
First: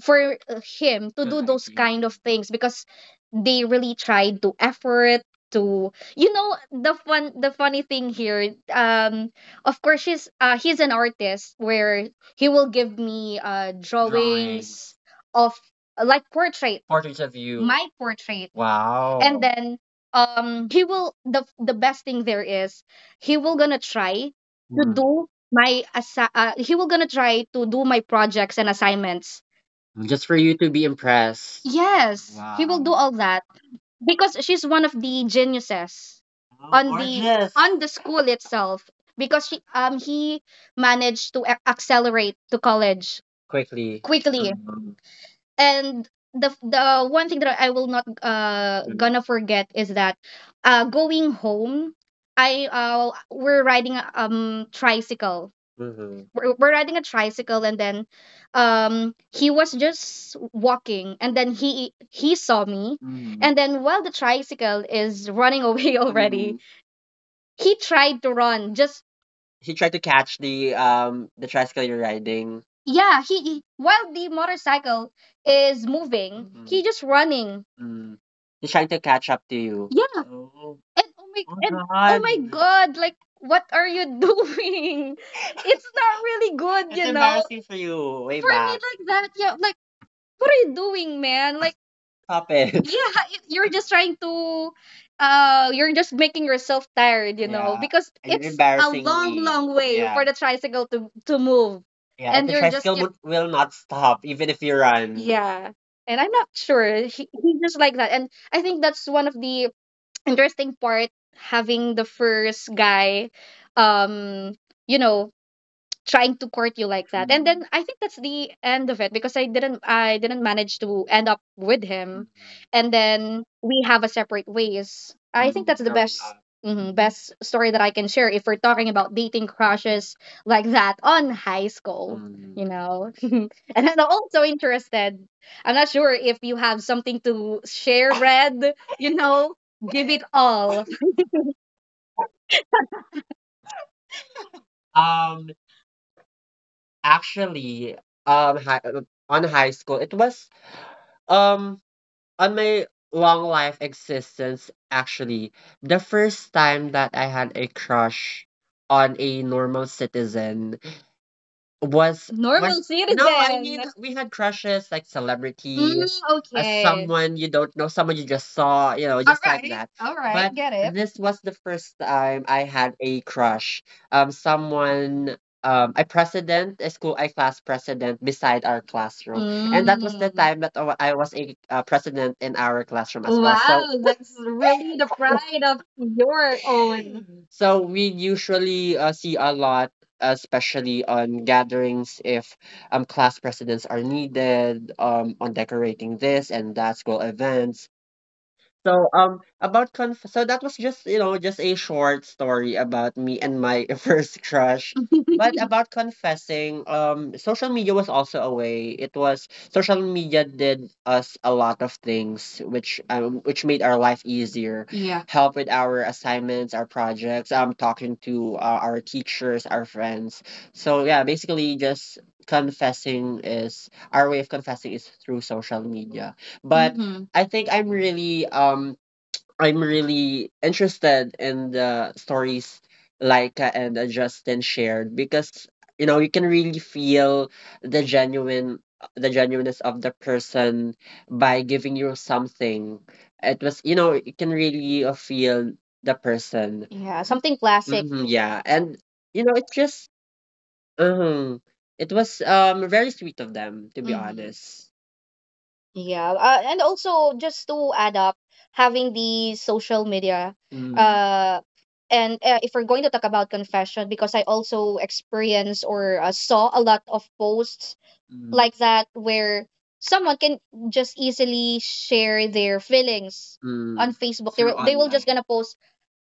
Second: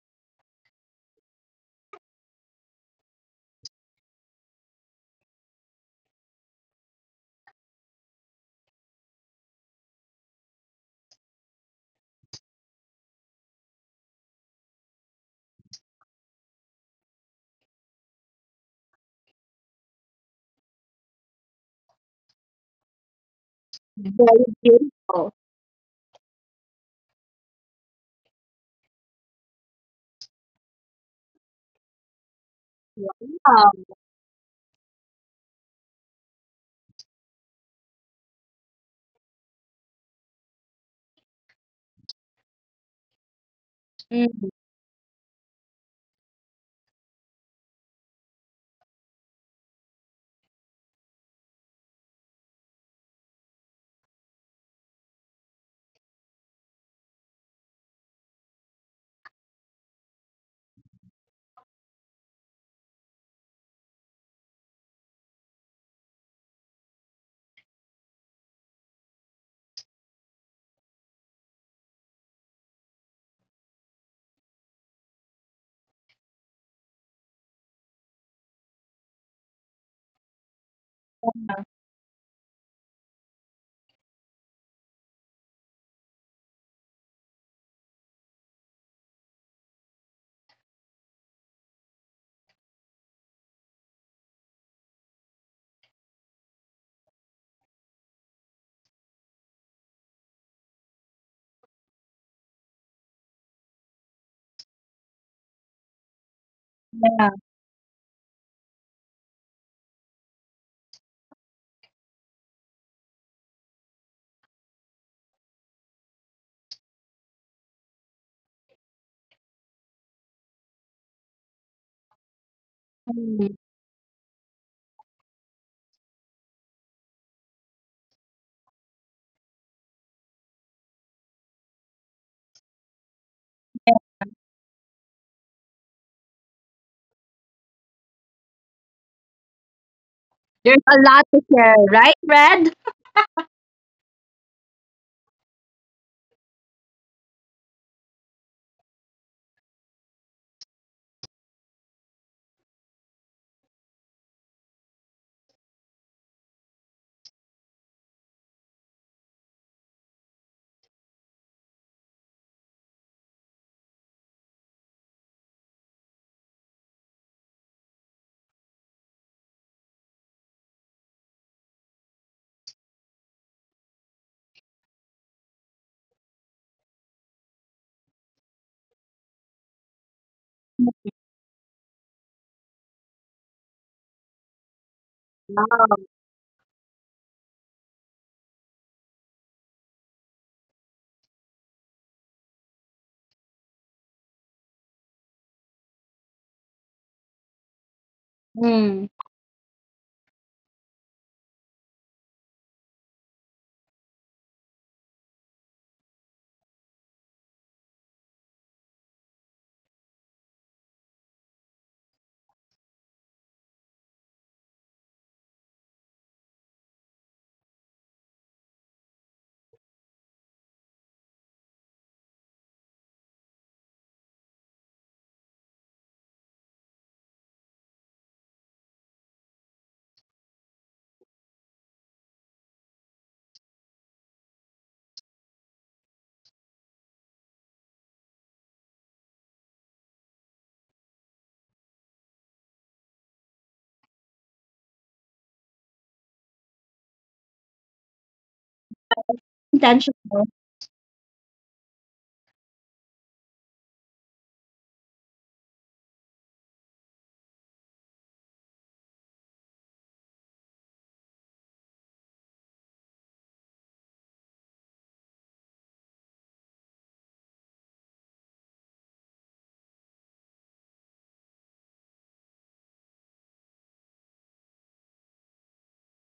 Speaker 2: for him to, Mm, do those see, kind of things, because they really tried to effort to, you know, the funny thing here, of course she's he's an artist where he will give me drawings. Drawings. Of like portrait, Portraits of you, my portrait. Wow. And then he will the best thing there is he will gonna try to,
Speaker 1: very
Speaker 2: Mm,
Speaker 1: beautiful.
Speaker 2: He will gonna try to do my projects and assignments. Just for you to be impressed. Yes, he will do, wow, all that
Speaker 1: Wow.
Speaker 2: because she's one of the geniuses, oh, on the, gorgeous, on the school itself because she he managed to accelerate to college quickly.
Speaker 1: Mm,
Speaker 2: quickly And the one thing that I will not gonna forget is that going home, I we're riding a tricycle. Mm-hmm. We're riding a tricycle, and then he was just walking, and then he saw me, and then while the tricycle is running away already. Mm. he tried to run just he tried to catch the the tricycle you're riding. Yeah, while the motorcycle is moving, mm, he just running. Mm. He's trying to catch up to you. Yeah, oh, and oh God, my god, like what are you doing? It's not really good, It's you know. Embarrassing for you way for me back, like that, yeah, like what are you doing, man? Like happens. Yeah, you're just trying to you're just making yourself tired, yeah, because, and it's a long, embarrassingly long way, yeah, for the tricycle to move. Yeah, and the, you're just tricycle, will not stop even if you run, yeah, and I'm not sure,
Speaker 1: yeah.
Speaker 2: he's just like that, and I think that's one of the interesting part, having the first guy, um you know trying to court you like that. And then I think that's the end of it, because I didn't manage to end up with him, mhm, and then
Speaker 1: Mm.
Speaker 2: we have a separate ways. I think, mm, that's the best mhm, best story that I can share if we're talking about dating crushes like that on high school. And I'm also interested. I'm not sure if you have something to share, Red. Give it
Speaker 1: There's
Speaker 2: all.
Speaker 1: a lot to share, right, Red?
Speaker 2: Um, Actually, hi, on high school, it was, Um, on my long life existence, actually, the first time that I had a crush on a normal citizen was normalcy na, no, I mean we had crushes like, mm, celebrities, okay, someone you don't know, someone you just saw, just like, right, that. All right. But, get it, this was the first time I had a crush. Someone, a president, a school, a class president beside our classroom, and that was the, mm, time that I was a, president in our classroom as well. So, wow, so that's really the pride of
Speaker 1: Wow.
Speaker 2: your own. So we usually see a lot, especially on gatherings if class presidents are needed, on decorating this and that, school events.
Speaker 1: Mm.
Speaker 2: So about conf so that was just you know just a short story about me and my first crush. But about confessing, social media was also a way. It was Social media did us a lot of things which made our life easier, yeah. Help with our assignments, our projects, talking to our teachers, our friends. So yeah, basically just confessing is our way of confessing is through social media. But, mm-hmm, I think I'm really interested in the stories Laika and, Justin shared because you know you can really feel the genuine the genuineness of the person by giving you something. It was, you know, you can really feel the person. Yeah, something classic. Hmm, yeah, and it's just
Speaker 1: Intentional.
Speaker 2: uh it was very sweet of them to be, honest. Yeah, and also just to add up, having the social media, mm, and if we're going to talk about confession, because I also experienced or, saw a lot of posts, mm, like that where someone can just easily share their feelings on, mm, Facebook. They, Through will, they will just online, gonna post,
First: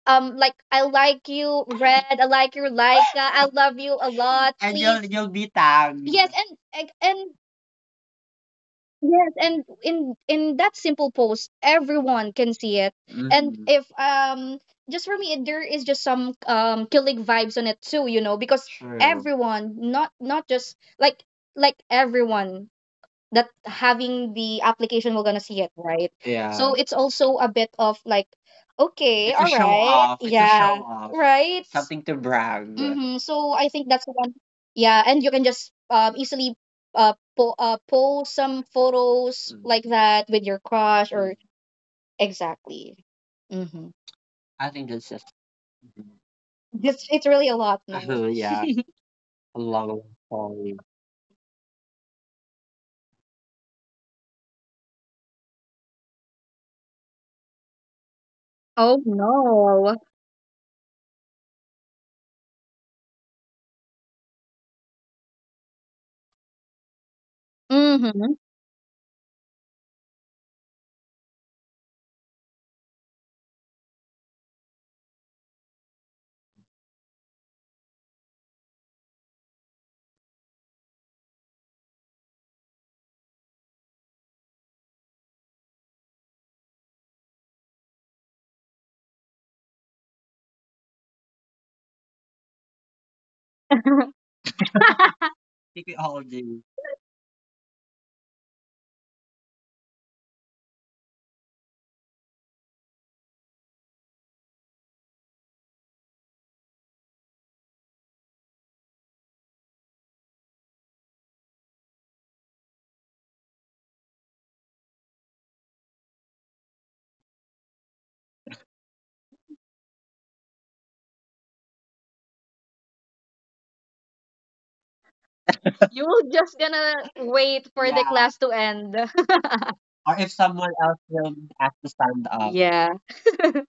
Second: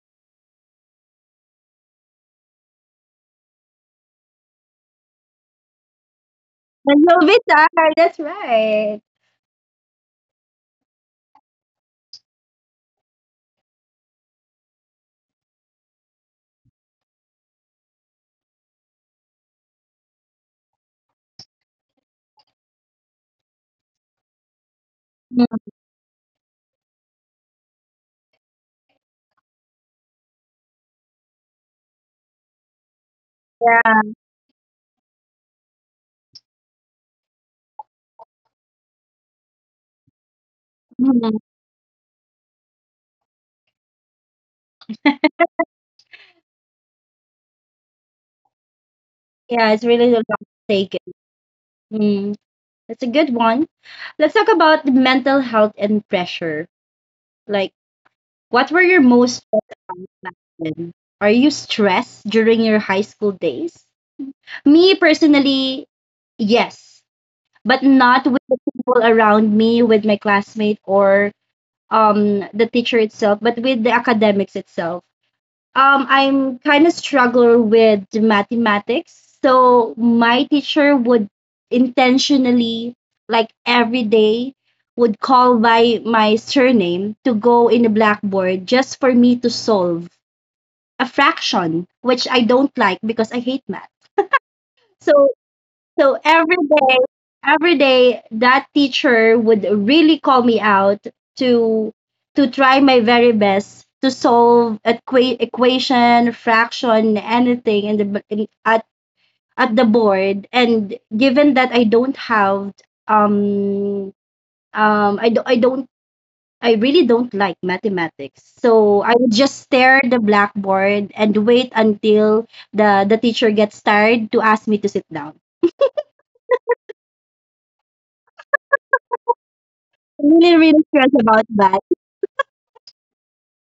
Speaker 2: like, I like you, Red. I like you, Laika. I love you a lot. And you'll be tagged. Yes, and and
Speaker 1: And no
Speaker 2: and
Speaker 1: guitar, that's right.
Speaker 2: yes, and in that simple post, everyone can see it. And, mm-hmm, if, just for me, there is just some, killing vibes on it too, you know, because, true, everyone, not just like, everyone that having the application we're gonna
Speaker 1: Mm.
Speaker 2: see it, right? Yeah. So it's also a bit of like, okay, it's a, all show, right, off. It's a, yeah, show off, right. It's, something to brag, mm-hmm. So I think
Speaker 1: Yeah.
Speaker 2: that's one. Yeah, and you can just easily po post some photos, mm, like that with your crush, mm, or, mm,
Speaker 1: Mm.
Speaker 2: exactly. Mm-hmm. I think that's just, it's really a lot, no. Oh, yeah, a
Speaker 1: Yeah, it's
Speaker 2: long
Speaker 1: really a lot to
Speaker 2: story.
Speaker 1: take in. Mm. That's a good one. Let's talk about the mental health and pressure. Like, what were your
Speaker 2: Oh
Speaker 1: most stressed
Speaker 2: no.
Speaker 1: out back then? Are you stressed during your high school days? Me personally, yes, but not
Speaker 2: Mm-hmm.
Speaker 1: with the people around me, with my classmate or the teacher itself, but with the academics itself. I'm kind of struggle with mathematics. So my teacher would intentionally, like every day, would call by my surname to go in the blackboard just for me to solve a fraction, which I don't like because I hate
Speaker 2: I
Speaker 1: math. So
Speaker 2: think we
Speaker 1: so
Speaker 2: all
Speaker 1: every
Speaker 2: do.
Speaker 1: day, that teacher would really call me out to try my very best to solve equation, fraction, anything in at the board. And given that I don't have um I I don't I really don't like mathematics. So I would just stare at the blackboard and wait until the teacher gets tired to ask me to sit down.
Speaker 2: You were just gonna wait for the, yeah, class to end. Or if
Speaker 1: I'm really,
Speaker 2: someone
Speaker 1: really
Speaker 2: else
Speaker 1: stressed
Speaker 2: will
Speaker 1: about
Speaker 2: have
Speaker 1: that.
Speaker 2: to stand up. Yeah.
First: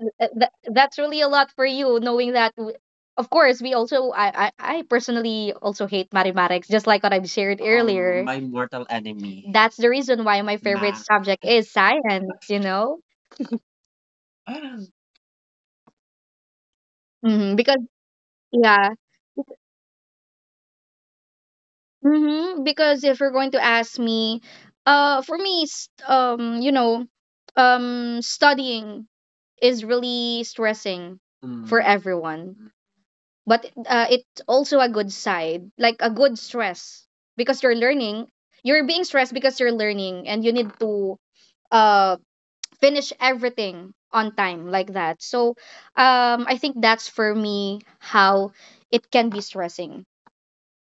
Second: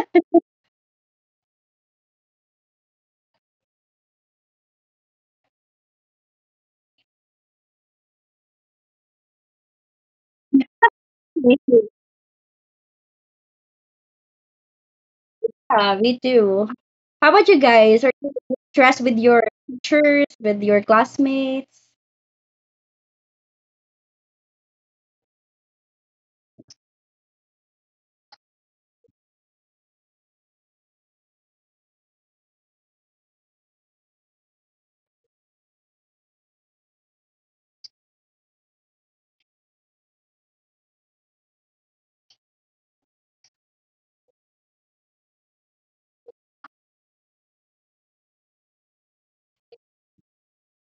Speaker 2: That's really a lot for you, knowing that. Of course, we also I personally also hate mathematics, just like what I've shared, earlier. My mortal enemy. That's the reason why my favorite, math, subject
Speaker 1: Me
Speaker 2: is
Speaker 1: too.
Speaker 2: science. You know.
Speaker 1: Yeah, me too. How
Speaker 2: Mm-hmm,
Speaker 1: about you
Speaker 2: because
Speaker 1: guys? Are you
Speaker 2: yeah,
Speaker 1: stressed with your teachers, with your classmates?
Speaker 2: mm-hmm, because if you're going to ask me, for me, you know, studying is really stressing for, mm, everyone. But it's also a good side, like a good stress, because you're learning. You're being stressed because you're learning, and you need to uh finish everything on time like that. So, I think that's for me how it can be stressing.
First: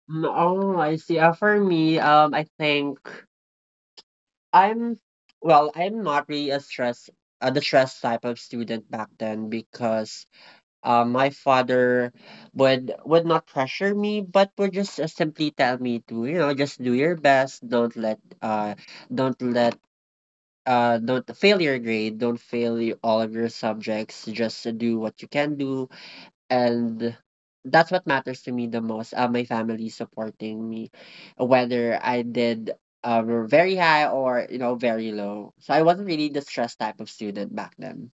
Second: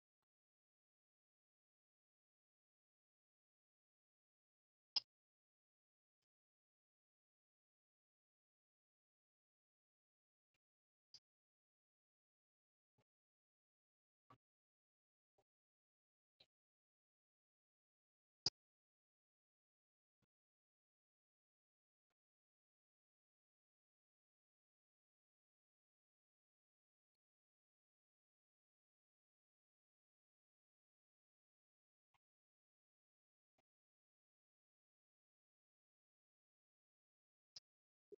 Speaker 2: Mm. Oh, I see. For me, I think I'm, well, I'm not really a stress, the stress type of student back then, because my father would not pressure me, but would just simply tell me to, just do your best. Don't let don't fail your grade. Don't fail all of your subjects. Just do what you can do, and that's what matters to me the most. My family supporting me, whether I did. Very high or, you know, very low, so I wasn't really the stressed type of student back then.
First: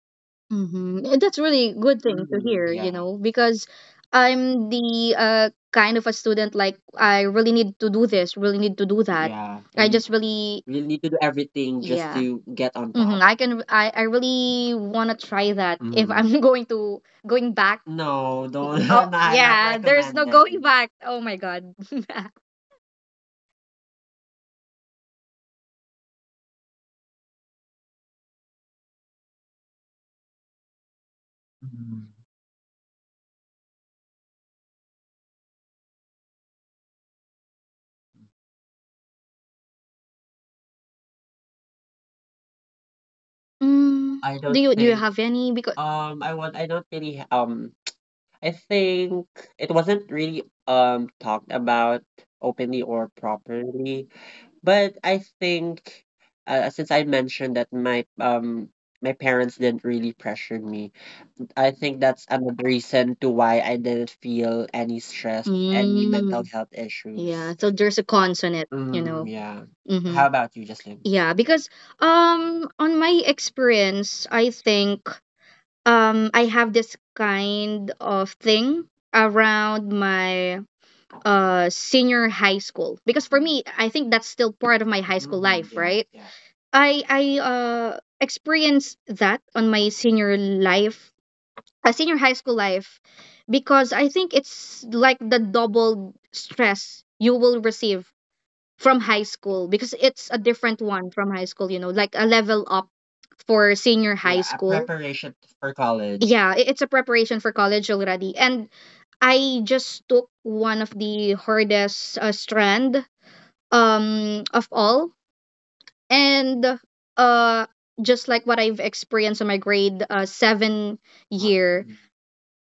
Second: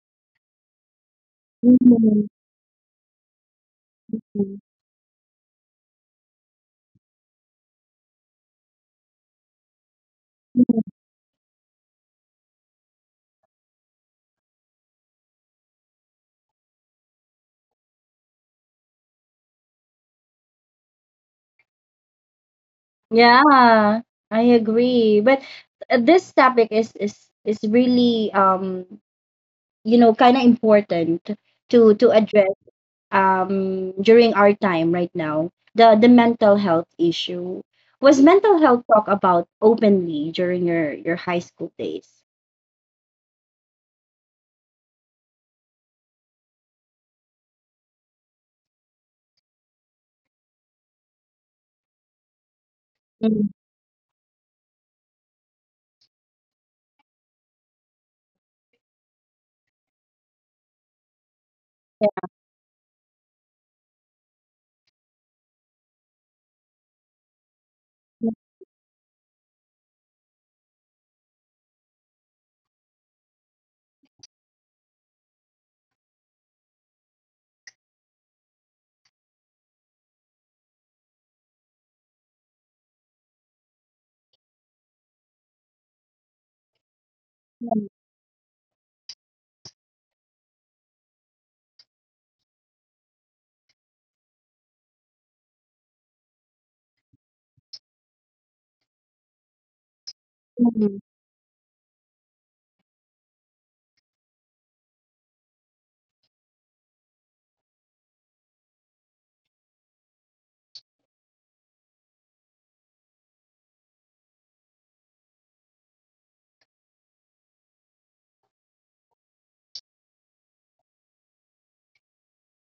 Speaker 2: Mm-hmm. That's really good thing to,
Speaker 1: Mhm.
Speaker 2: mm, hear, you, yeah, know, because I'm the, kind of a student like I really need to do this, really need to do that. Yeah. I, and just really, we need to do everything just, yeah, to get on, mm-hmm, top. I really want to try that if, mm, I'm going to, going back. No, don't. Oh, not yeah, there's no recommended going back. Oh my God.
Speaker 1: Yeah, I agree. But this topic is is really you know kind of important to
Speaker 2: Mm.
Speaker 1: address during our time right now. The mental health issue. Was mental health talk about openly during your high school days?
Speaker 2: Mm, I do don't do you think have any? Because, I don't really, I think it wasn't really talked about openly or properly, but I think since I mentioned that my parents didn't really pressure me, I think that's another reason to why I didn't feel any stress, any mental, mm, health issues, yeah. So there's a
Speaker 1: Mhm,
Speaker 2: cons on it, you, mm, know, yeah. Mm-hmm. How about you, Jocelyn? Yeah, because on my experience, I think I have this kind of thing around my senior high school because for me I think that's still part of my high school life, right? I experienced that on my senior life, senior high school life, because I think it's like the double stress you will receive from high school, because it's a different
Speaker 1: mhm.
Speaker 2: one from high school, you know, like a level up for senior high, yeah, a school, preparation for college. Yeah, it's a preparation for college already. And I just took one of the hardest, strand, of all, and uh just like what I've experienced on my grade, 7, year, mm,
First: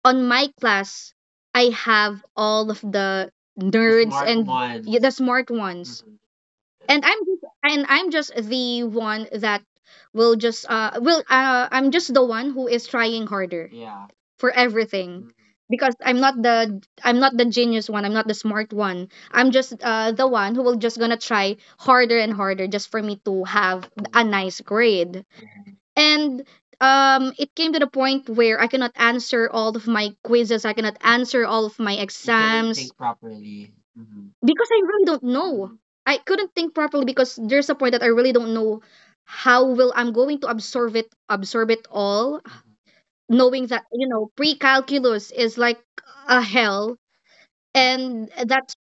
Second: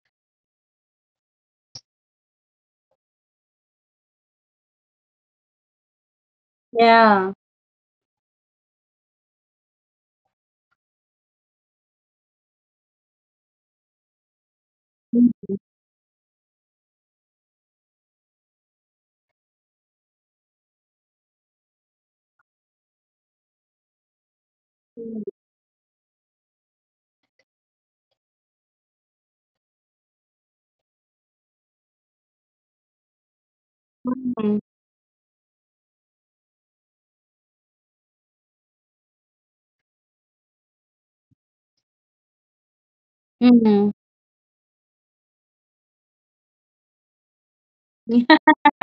Speaker 2: on my class I have all of the nerds, smart, and the ones, smart, mhm, ones, and i'm
Speaker 1: Yeah.
Speaker 2: just and i'm just the one that will just will I'm just the one who is trying harder, yeah, for everything,
Speaker 1: Mhm,
Speaker 2: mhm, because i'm not the genius one, I'm not the smart one, I'm just the one who will just gonna try harder and harder just for me to have a, mhm, nice grade, mhm, and it came to the point where I cannot answer all of my quizzes, I cannot answer all of my, you couldn't, exams think properly.
Speaker 1: mhm,
Speaker 2: Because I really don't know. I couldn't think properly because there's a point that I really don't know how will I'm going to absorb it all, knowing that,
Speaker 1: mhm.
Speaker 2: you know, pre-calculus is like a hell. and
Speaker 1: Yeah.
Speaker 2: that's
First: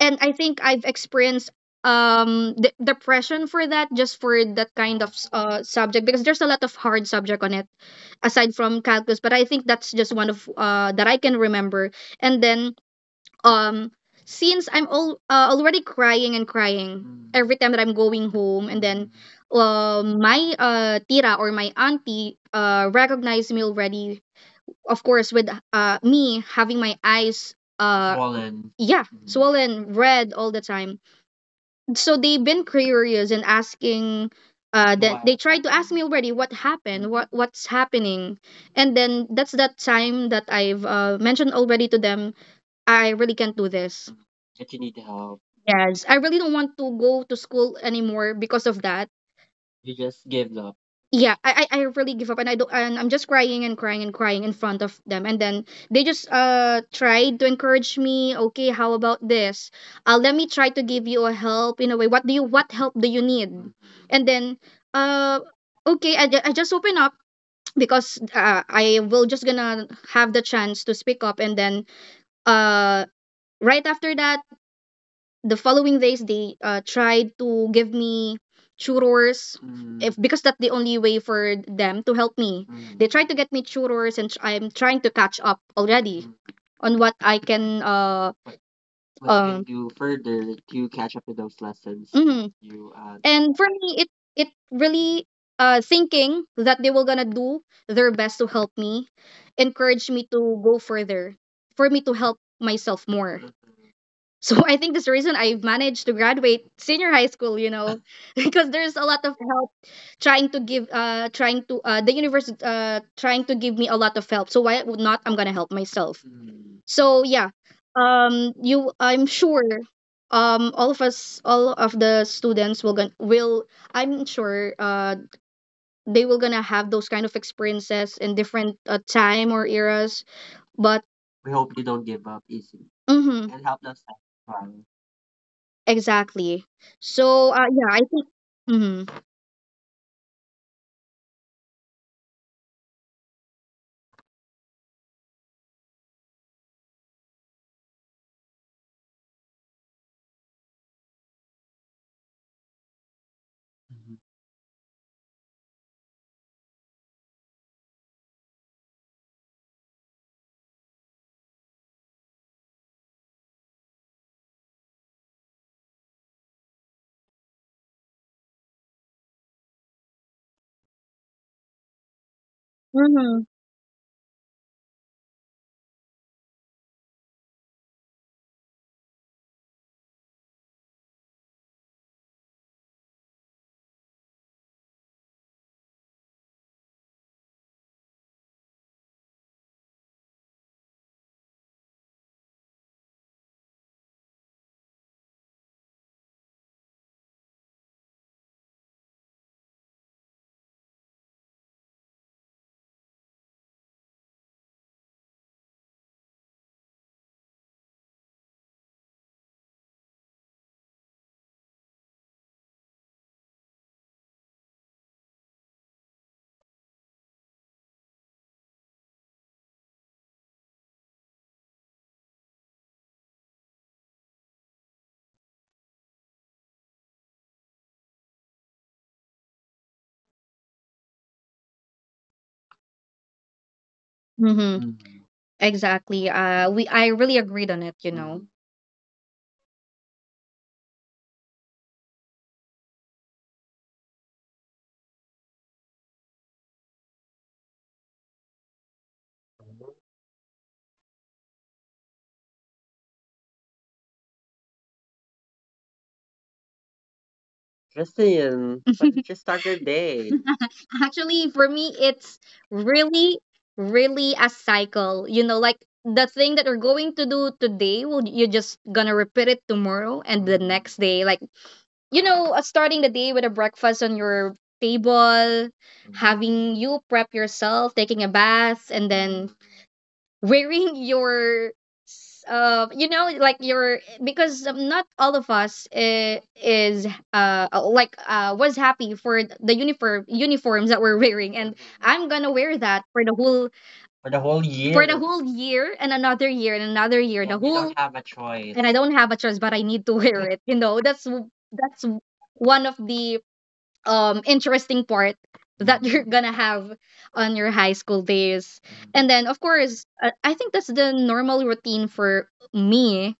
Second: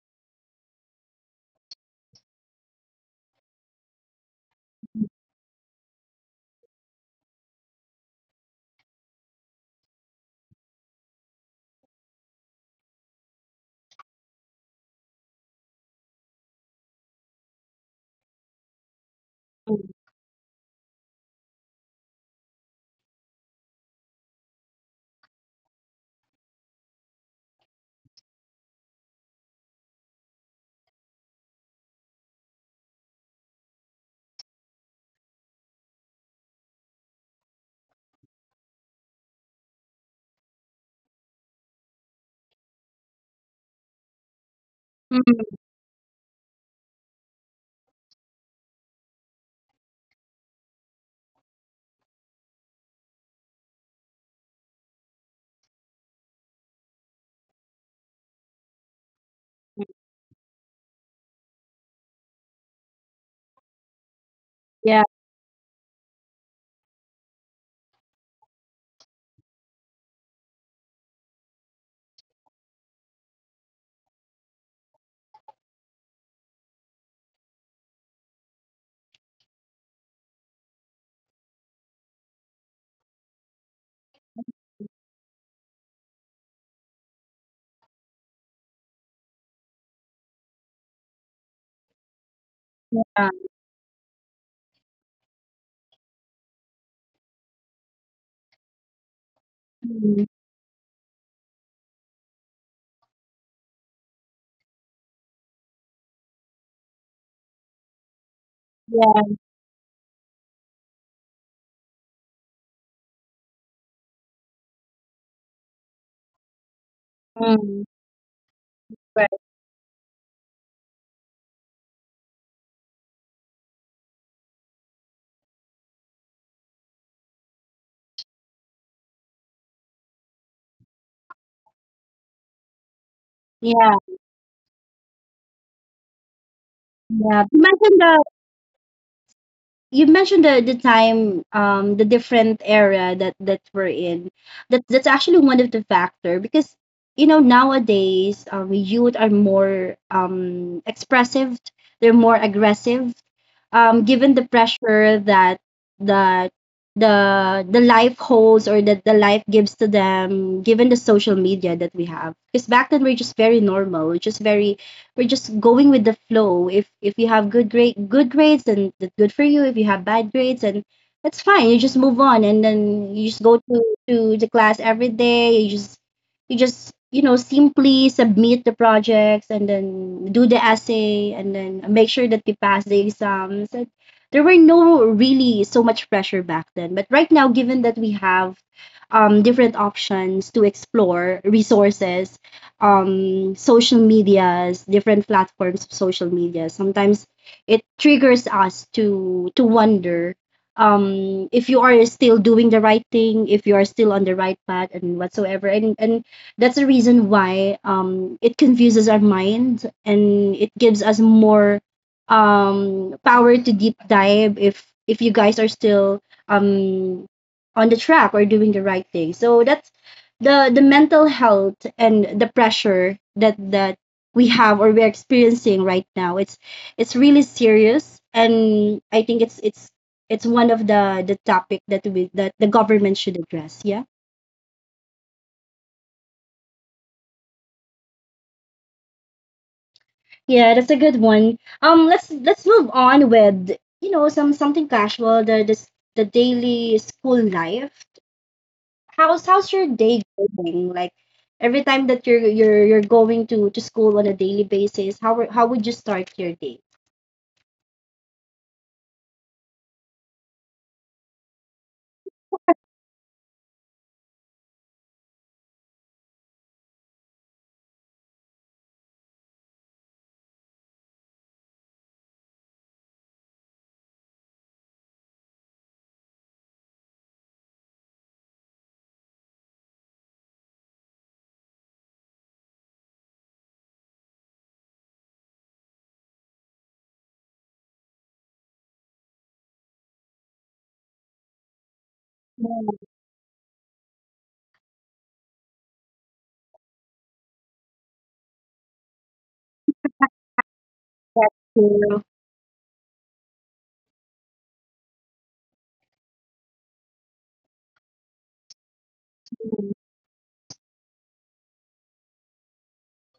Speaker 2: and I think I've experienced depression for that, just for that kind of subject, because there's a lot of hard subject on it aside from calculus. But I think that's just one of that I can remember. And then um since I'm all already crying and crying every time that I'm going home, and then
Speaker 1: Mhm.
Speaker 2: my tira, or my auntie, recognized me already. Of course, with me having my eyes Swollen. Yeah. Mm. Swollen red all the time. So they've been curious and asking. That they, wow, tried to ask me already what happened, what's happening, and then that's that time that I've mentioned already to them, I really can't do this. Mhm. That you need help. Yes, I really don't want to go to school anymore because of that. You just give up. Yeah, I really give up, and I don't and I'm just crying and crying and crying in front of them, and then they just tried to encourage me. Okay, how about this? Let me try to give you a help in a way. What help do you need? Mhm. And then
Speaker 1: Yeah,
Speaker 2: uh okay, I just open up because I will just gonna have the chance to speak up. And then uh right after that, the following days they, tried to give me churros. Mm, if because that's the only way for them to help me. They, mm, they tried to get me churros, I'm trying to catch up already, mm, on what I can but when can you further, to catch up with those lessons, mhm. you
Speaker 1: yeah.
Speaker 2: And for me, it really thinking that they were gonna do their best to help me, encouraged me
Speaker 1: Mhm.
Speaker 2: to go further, for me to help myself more. So I think that's the reason I've managed to graduate senior high school, you know, because there's a lot of
Speaker 1: Yeah.
Speaker 2: help trying to give, trying to, the universe, trying to give me a lot of help. So why would not? I'm gonna help myself. So yeah,
Speaker 1: Mhm.
Speaker 2: you, I'm
Speaker 1: Right.
Speaker 2: sure, all of us, all of the students will gonna will, I'm sure, they will gonna have those kind of experiences in different time or eras. But we hope you don't give up easy, hmm, and help
Speaker 1: Yeah,
Speaker 2: us. Exactly.
Speaker 1: yeah.
Speaker 2: So,
Speaker 1: You
Speaker 2: yeah, I
Speaker 1: mentioned the
Speaker 2: think. Mm-hmm.
Speaker 1: the time, the different era that we're in. That that's actually one of the factor because you know nowadays youth are more expressive, they're more aggressive, given the pressure that the life holds or that the life gives to them, given the social media that we have. Because back then we're just very normal. We're just very we're just going with the flow. If you have good grades, then that's good for you. If you have bad grades, and that's fine. You just move on, and
Speaker 2: Mm-hmm.
Speaker 1: then you just
Speaker 2: Mm-hmm.
Speaker 1: go to the class every day. You just you know simply submit the projects and then do the essay and then make sure that we pass the exams. And there were no really so much pressure back then, but right now given that we have different options to explore resources, social medias, different platforms of social media, sometimes it triggers us to wonder if you are still doing the right thing, if you are still on the right path and whatsoever, and that's the reason why it confuses our mind and it gives us more power to deep dive if you guys are still um, on the track or doing the right thing. So that's the mental health and the pressure that we have or we're experiencing right now. It's really serious, and I think it's it's one of the topic that we that the government should address. Yeah.
Speaker 2: Mm-hmm. Mhm. Exactly. We I really agreed on it, you know.
Speaker 1: Yeah, that's a good one. Let's move on with you know some something casual, the the daily school life. How's your day going? Like every time that you're going to school on a daily basis, how would you start your day?
Speaker 2: Mm. Justin, how did you start your day? Actually, for me, it's really, really a cycle. You know, like the thing that you're going to do today, well, you're just gonna repeat it tomorrow and the, mm, next day. Like, you know, starting the day with a breakfast on your table, having you prep yourself, taking a bath, and then wearing your, you know, like your because not all of us is like was happy for the uniforms that we're wearing, and I'm gonna wear that
Speaker 1: Mm.
Speaker 2: for the whole year, for the whole year and another year and another year. So the So we whole don't have a choice. And I don't have a choice but I need to wear it, you know. that's
Speaker 1: That's
Speaker 2: that's
Speaker 1: true.
Speaker 2: one of the interesting part that you're gonna have on your high school days. And then of course, I think that's the normal routine for me.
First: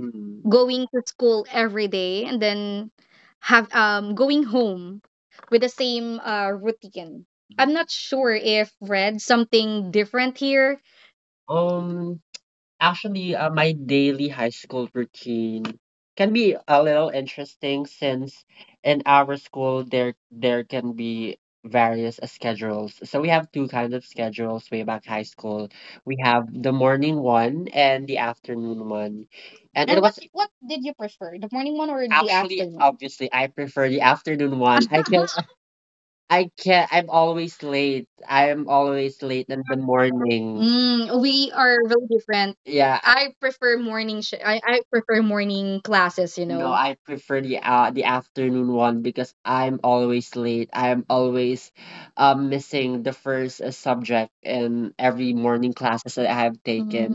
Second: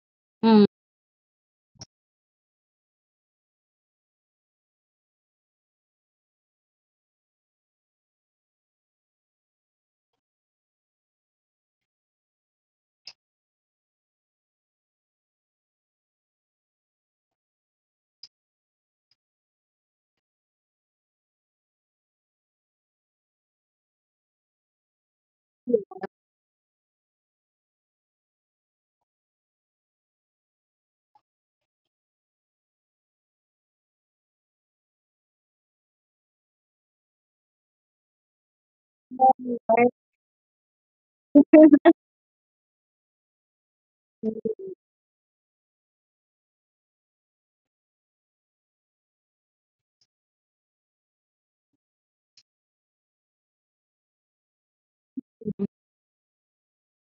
Speaker 2: Mm.
Speaker 1: Mm.
Speaker 2: Going to school every day, and then have, um, going home with the same routine. I'm not sure if read something different here. um, actually, my daily high school routine can be a little interesting since in our school there can be various schedules. So we have two kinds of schedules way back high school. We have the morning one and the afternoon one. And it and what was what did you prefer, the morning one or the, actually, afternoon? Obviously I prefer the afternoon one. I feel I can't I'm always late. I am always late in the morning. Mm, we are really different. Yeah, I- prefer morning sh- I prefer morning classes, you no, know. I prefer the afternoon one because I'm always late. I'm always missing the first subject in every morning classes that I have taken.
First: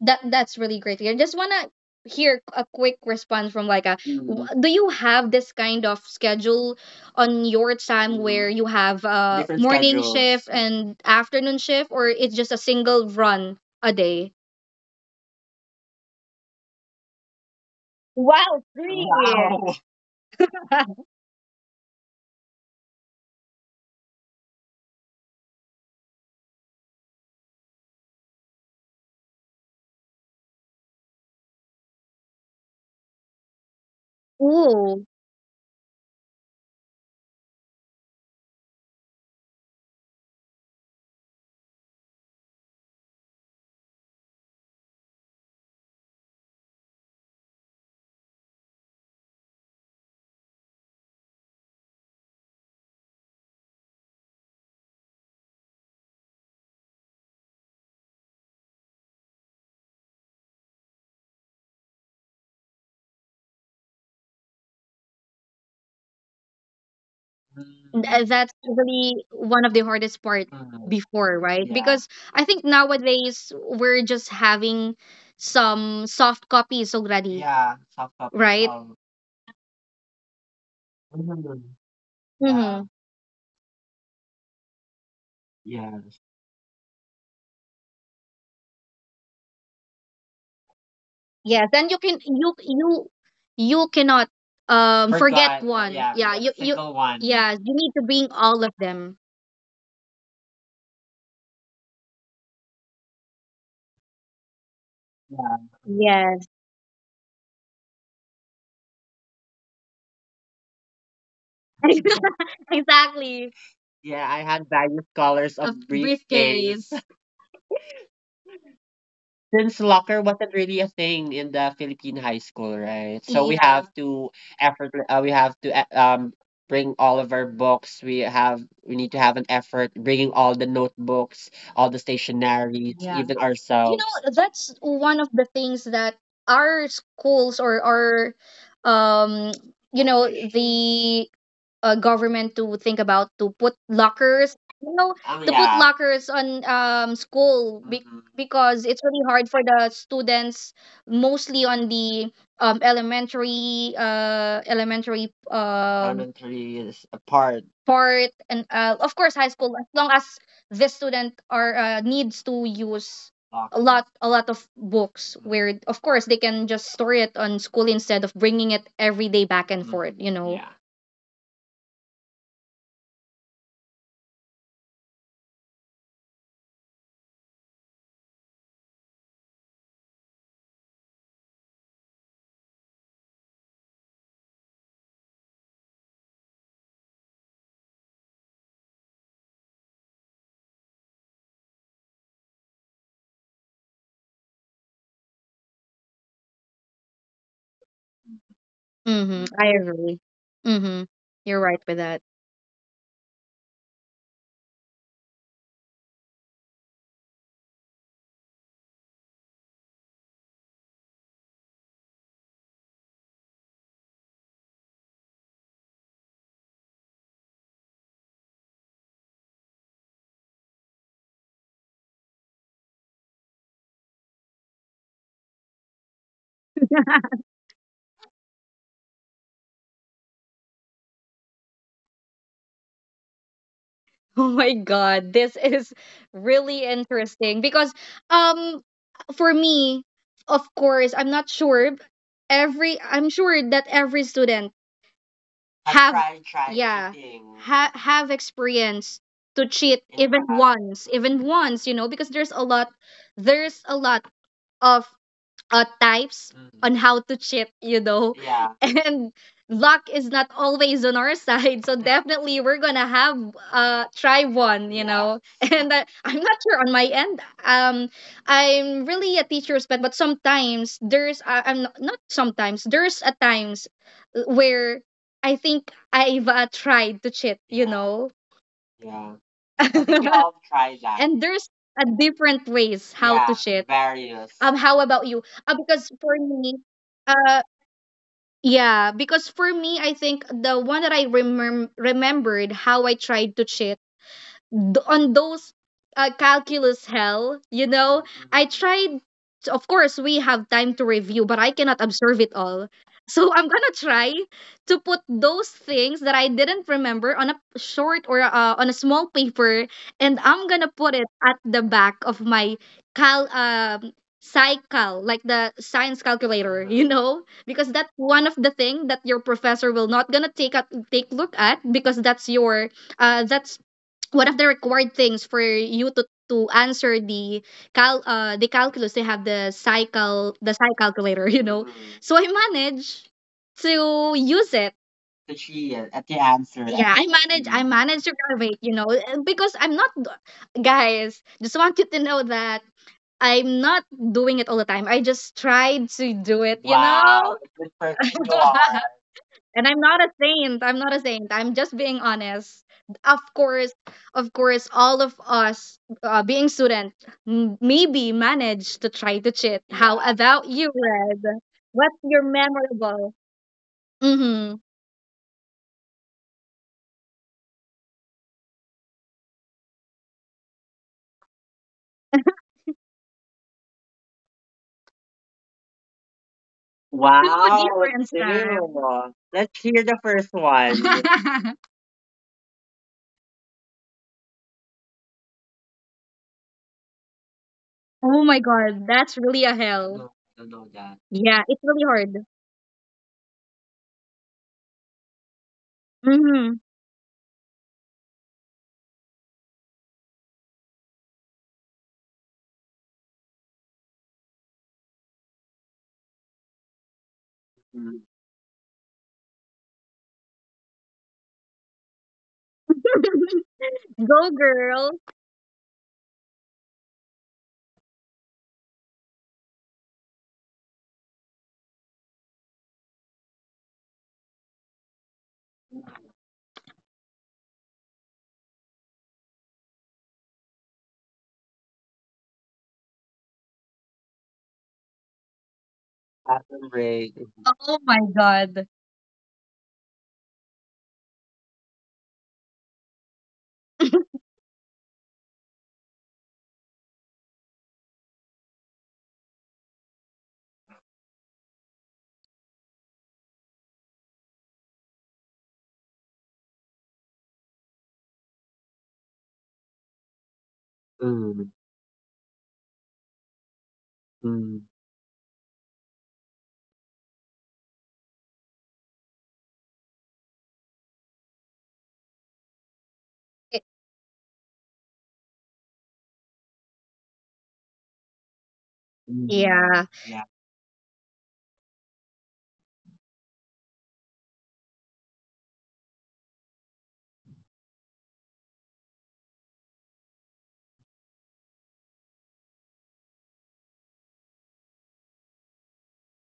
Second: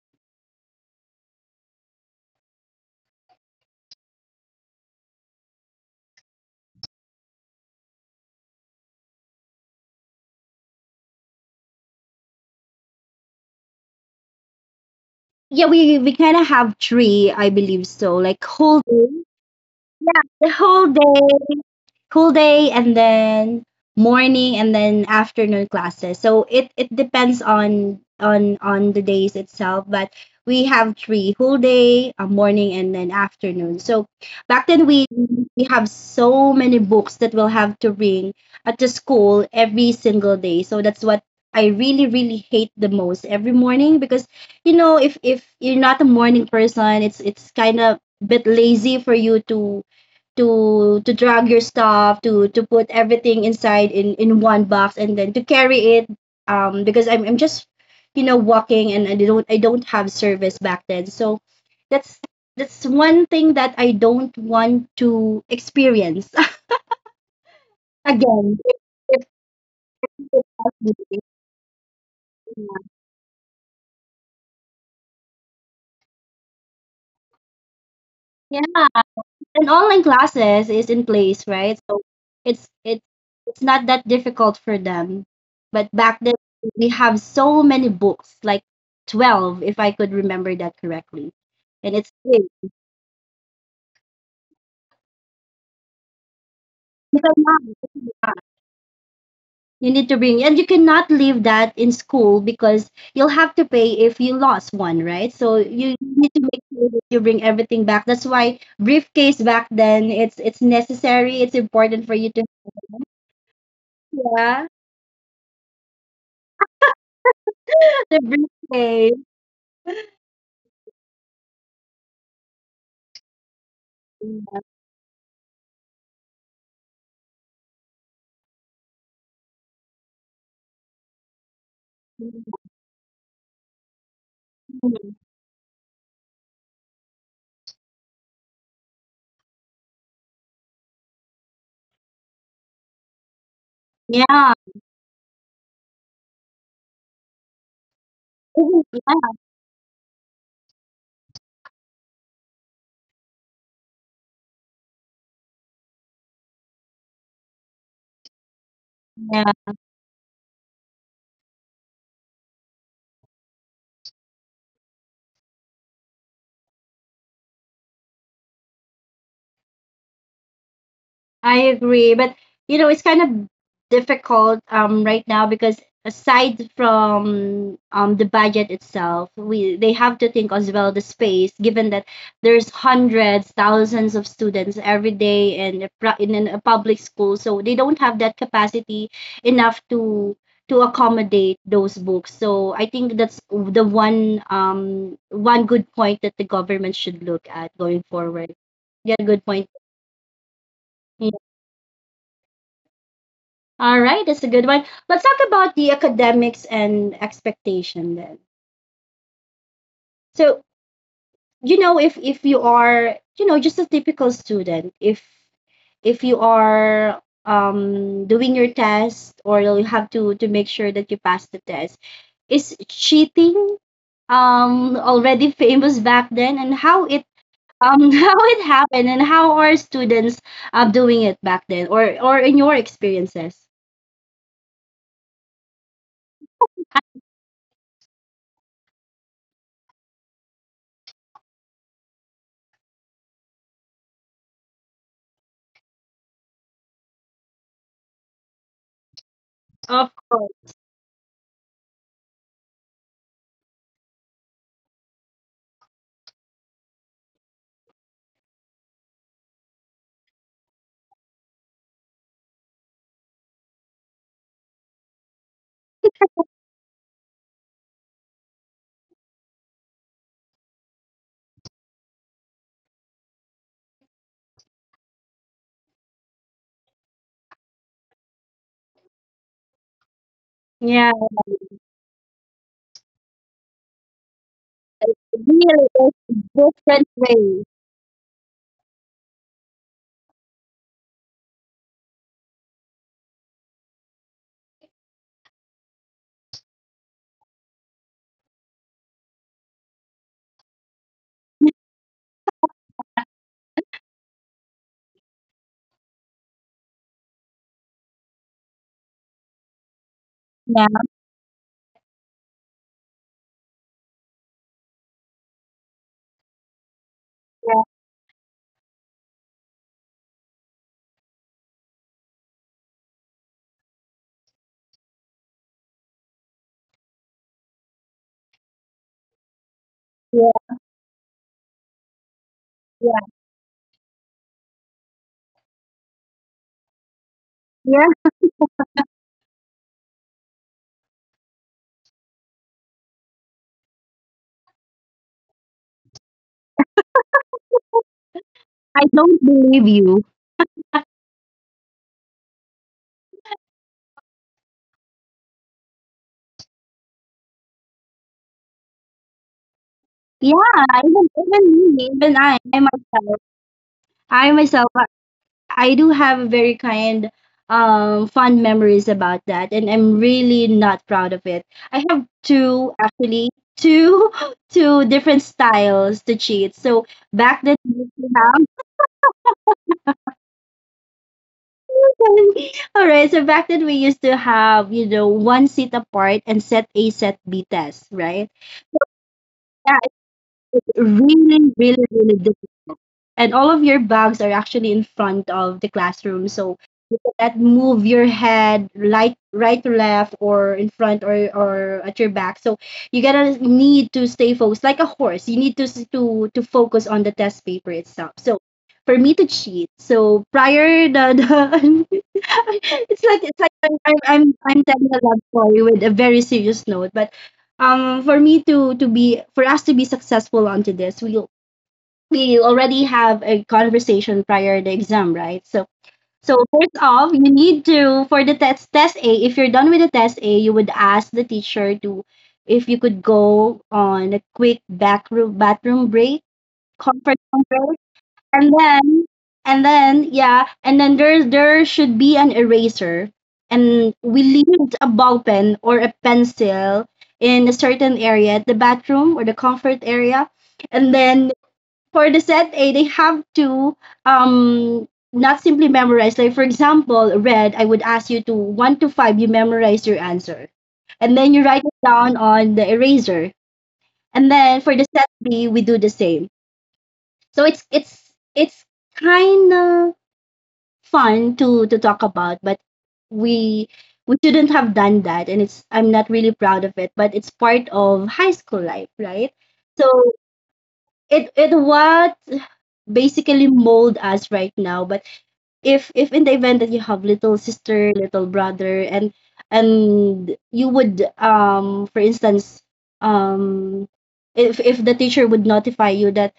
Speaker 2: That that's really great to hear. Just wanna hear a quick response from like a w-. Mm, do you have this kind of schedule on your time, where, mm, you have different morning schedules, shift schedules, and afternoon shift, or it's just a single run a day?
Speaker 1: Yeah, we kind of have three, I believe so. Like
Speaker 2: Wow,
Speaker 1: whole
Speaker 2: three.
Speaker 1: day.
Speaker 2: Wow.
Speaker 1: Yeah, the whole day, and then morning, and then afternoon classes. So it depends on on the days itself, but we have three: whole day, a morning, and then afternoon. So back then
Speaker 2: Ooh,
Speaker 1: we have so many books that we'll have to bring at the school every single day. So that's what I really really hate the most every morning because you know if you're not a morning person, it's kind of bit lazy for you to drag your stuff to put everything inside in one box and then to carry it, because I'm just you know walking and I don't have service back then. So that's that's one thing that I don't want to experience
Speaker 2: th-. Mm, that's
Speaker 1: again. If,
Speaker 2: really
Speaker 1: if,
Speaker 2: one of the hardest part,
Speaker 1: if
Speaker 2: mm,
Speaker 1: possible.
Speaker 2: before, right? Yeah. Because I think nowadays we're just having some soft copies already. Yeah. Soft copies,
Speaker 1: Yeah,
Speaker 2: right?
Speaker 1: and online classes is in
Speaker 2: Of.
Speaker 1: place, right? So
Speaker 2: Yeah.
Speaker 1: it's
Speaker 2: Mm-hmm.
Speaker 1: it's it's not that difficult for them. But
Speaker 2: Yeah.
Speaker 1: back then we have so many books, like 12, if I could remember that correctly.
Speaker 2: Yes, and
Speaker 1: And
Speaker 2: you
Speaker 1: it's
Speaker 2: can
Speaker 1: big.
Speaker 2: you you cannot forget. Forgot. One. Yeah. Yeah, forget you you single one.
Speaker 1: You
Speaker 2: Yeah, you need
Speaker 1: cannot-
Speaker 2: to bring all of them.
Speaker 1: you need to bring and you cannot leave that in school because you'll have to pay if you lost one, right?
Speaker 2: Yeah.
Speaker 1: So you need to
Speaker 2: Yes.
Speaker 1: make sure that you bring everything back. That's why briefcase back then it's necessary, it's important for you to,
Speaker 2: Exactly. Yeah. I had
Speaker 1: yeah,
Speaker 2: various colors of briefcase, briefcase,
Speaker 1: the briefcase.
Speaker 2: since locker wasn't really a thing in the Philippine high school, right? So we, yeah, have to effort. We have to bring all of our books. We need to have an effort bringing all the notebooks, all the stationaries, yeah, even, you, ourselves, know, that's one of the things that our schools or our um you know, the government to think about to put
Speaker 1: Yeah.
Speaker 2: lockers, you know. The put, yeah, lockers on, um, school be-. Mhm. Because it's really hard for the students, mostly on the elementary, elementary is a part, part and, of course
Speaker 1: Yeah.
Speaker 2: high school, as long as the student are, needs to use a, lockers, lot a lot of books, where of course they can just store it on school instead of bringing it every day back and, mm-hmm, forth, mm-hmm, you know. Yeah.
Speaker 1: I agree, but you know, it's kind of difficult right now because aside from the budget itself, we they have to think as well the space given that there's hundreds, thousands of students every day in a, pra- in an- a public school, so they don't have that capacity enough to accommodate those books. So I think that's the one one good point that the government should look at going forward. Yeah,
Speaker 2: Mm-hmm,
Speaker 1: good
Speaker 2: I
Speaker 1: point.
Speaker 2: agree. Mm-hmm.
Speaker 1: Mm.
Speaker 2: You're right with that.
Speaker 1: All right, that's a good one. Let's talk about the academics and expectation then. So, you know, if you are, you know, just a typical student, if you are doing your test or you have to make sure that you pass the test, is cheating already famous back then and how it how it happened and how are students doing it back then or in your experiences?
Speaker 2: Oh my god, this is really interesting because um for me, of course, I'm not sure every I'm sure that every student I've have tried yeah, cheating ha- have experience to cheat
Speaker 1: Of
Speaker 2: in the even past,
Speaker 1: course.
Speaker 2: once, even once, you know, because there's a lot there's a lot of types on, mm, how to cheat, you know. Yeah. And luck is not always on our side. So definitely we're going to have try one, you, yeah, know. And I'm not sure on my end. I'm really a teacher's pet, but sometimes there's, I'm not, not sometimes, there's a times where I think I've, tried to cheat, you, yeah, know. Yeah. We all try that. And there's a different ways how to, yeah, shit, various. How about you? Because
Speaker 1: Really
Speaker 2: for
Speaker 1: is
Speaker 2: me,
Speaker 1: different
Speaker 2: uh,
Speaker 1: way.
Speaker 2: yeah, because for me, I think the one that remembered how I tried to cheat on those calculus hell, you know, I tried. Of course, we have time to review, but I cannot observe it all. So I'm gonna try to put those things that I didn't remember on a short or, on a small paper, and I'm gonna
Speaker 1: Yeah,
Speaker 2: put it at the back of my cal cycle, like the science calculator, you know, because that's one of the thing that your professor will not gonna take look at, because that's your, that's one of the required things for you to answer the cal the calculus. They have the cycle, the
Speaker 1: yeah,
Speaker 2: psi calculator, you know. Mhm. So I
Speaker 1: yeah,
Speaker 2: managed to use it to chill at the answer. Yeah, I, actually, manage. I the
Speaker 1: yeah.
Speaker 2: managed to graduate, you know, because I'm not guys just want you to know that I'm not doing it all the time. I just tried to do it, you know. Wow, good person you are.
Speaker 1: I don't
Speaker 2: And
Speaker 1: believe
Speaker 2: I'm not
Speaker 1: you.
Speaker 2: a saint. I'm not a saint. I'm just being honest. Of course, of course, all of us, being student, maybe manage to try to cheat. How, yeah,
Speaker 1: Yeah,
Speaker 2: about you,
Speaker 1: even
Speaker 2: Red?
Speaker 1: even me,
Speaker 2: What's
Speaker 1: even
Speaker 2: your
Speaker 1: I
Speaker 2: memorable?
Speaker 1: myself, I
Speaker 2: Mm-hmm. Two.
Speaker 1: myself, I, I do have a very kind, fond memories about that, and I'm really not proud of it. I have two actually, two two different styles to cheat. So back then
Speaker 2: Wow,
Speaker 1: we used
Speaker 2: different
Speaker 1: to have.
Speaker 2: two. Let's hear the first one.
Speaker 1: All right, so back then we used to have, you know, one seat apart and set A, set B test,
Speaker 2: Oh
Speaker 1: right?
Speaker 2: my god, that's really a
Speaker 1: Yeah,
Speaker 2: hell. No, I don't know
Speaker 1: it's
Speaker 2: that. Yeah,
Speaker 1: really,
Speaker 2: it's really
Speaker 1: really, really
Speaker 2: hard.
Speaker 1: difficult. And all of your bags are actually in front of the classroom.
Speaker 2: Mm-hmm.
Speaker 1: So that move your head right to left or in front or at your back, so you gotta need to stay focused like a horse. You need to focus on the test paper itself. So for me to cheat, so prior the it's like, I'm, I'm
Speaker 2: Go
Speaker 1: i'm I'm telling
Speaker 2: girl.
Speaker 1: a love story with a very serious note. But for me to be, for us to be successful onto this, we already have a conversation prior the exam, right? So so first off, you need to, for the test A. If you're done with the test A, you would ask the teacher to, if you could go on a quick backroom bathroom break,
Speaker 2: Bathroom break.
Speaker 1: comfort zone
Speaker 2: Oh
Speaker 1: break,
Speaker 2: my
Speaker 1: and
Speaker 2: god.
Speaker 1: then yeah, and then there should be an eraser, and we leave a ball pen or a pencil in a certain area, the bathroom or the comfort area, and then for the set A, they have to um not simply memorize. Like for example, red, I would ask you to one to five, you memorize your answer. And then you
Speaker 2: Mm,
Speaker 1: write it down on the eraser. And then
Speaker 2: mm,
Speaker 1: for the set B, we do the same. So it's it's kinda fun to talk about, but
Speaker 2: I
Speaker 1: we shouldn't have done that and it's, I'm not really proud of it, but it's part of high school life,
Speaker 2: mm.
Speaker 1: right?
Speaker 2: Yeah.
Speaker 1: So
Speaker 2: Yeah.
Speaker 1: it was basically mold us right now, but if in the event that you have little sister little brother and you would for instance, um if the teacher would notify you that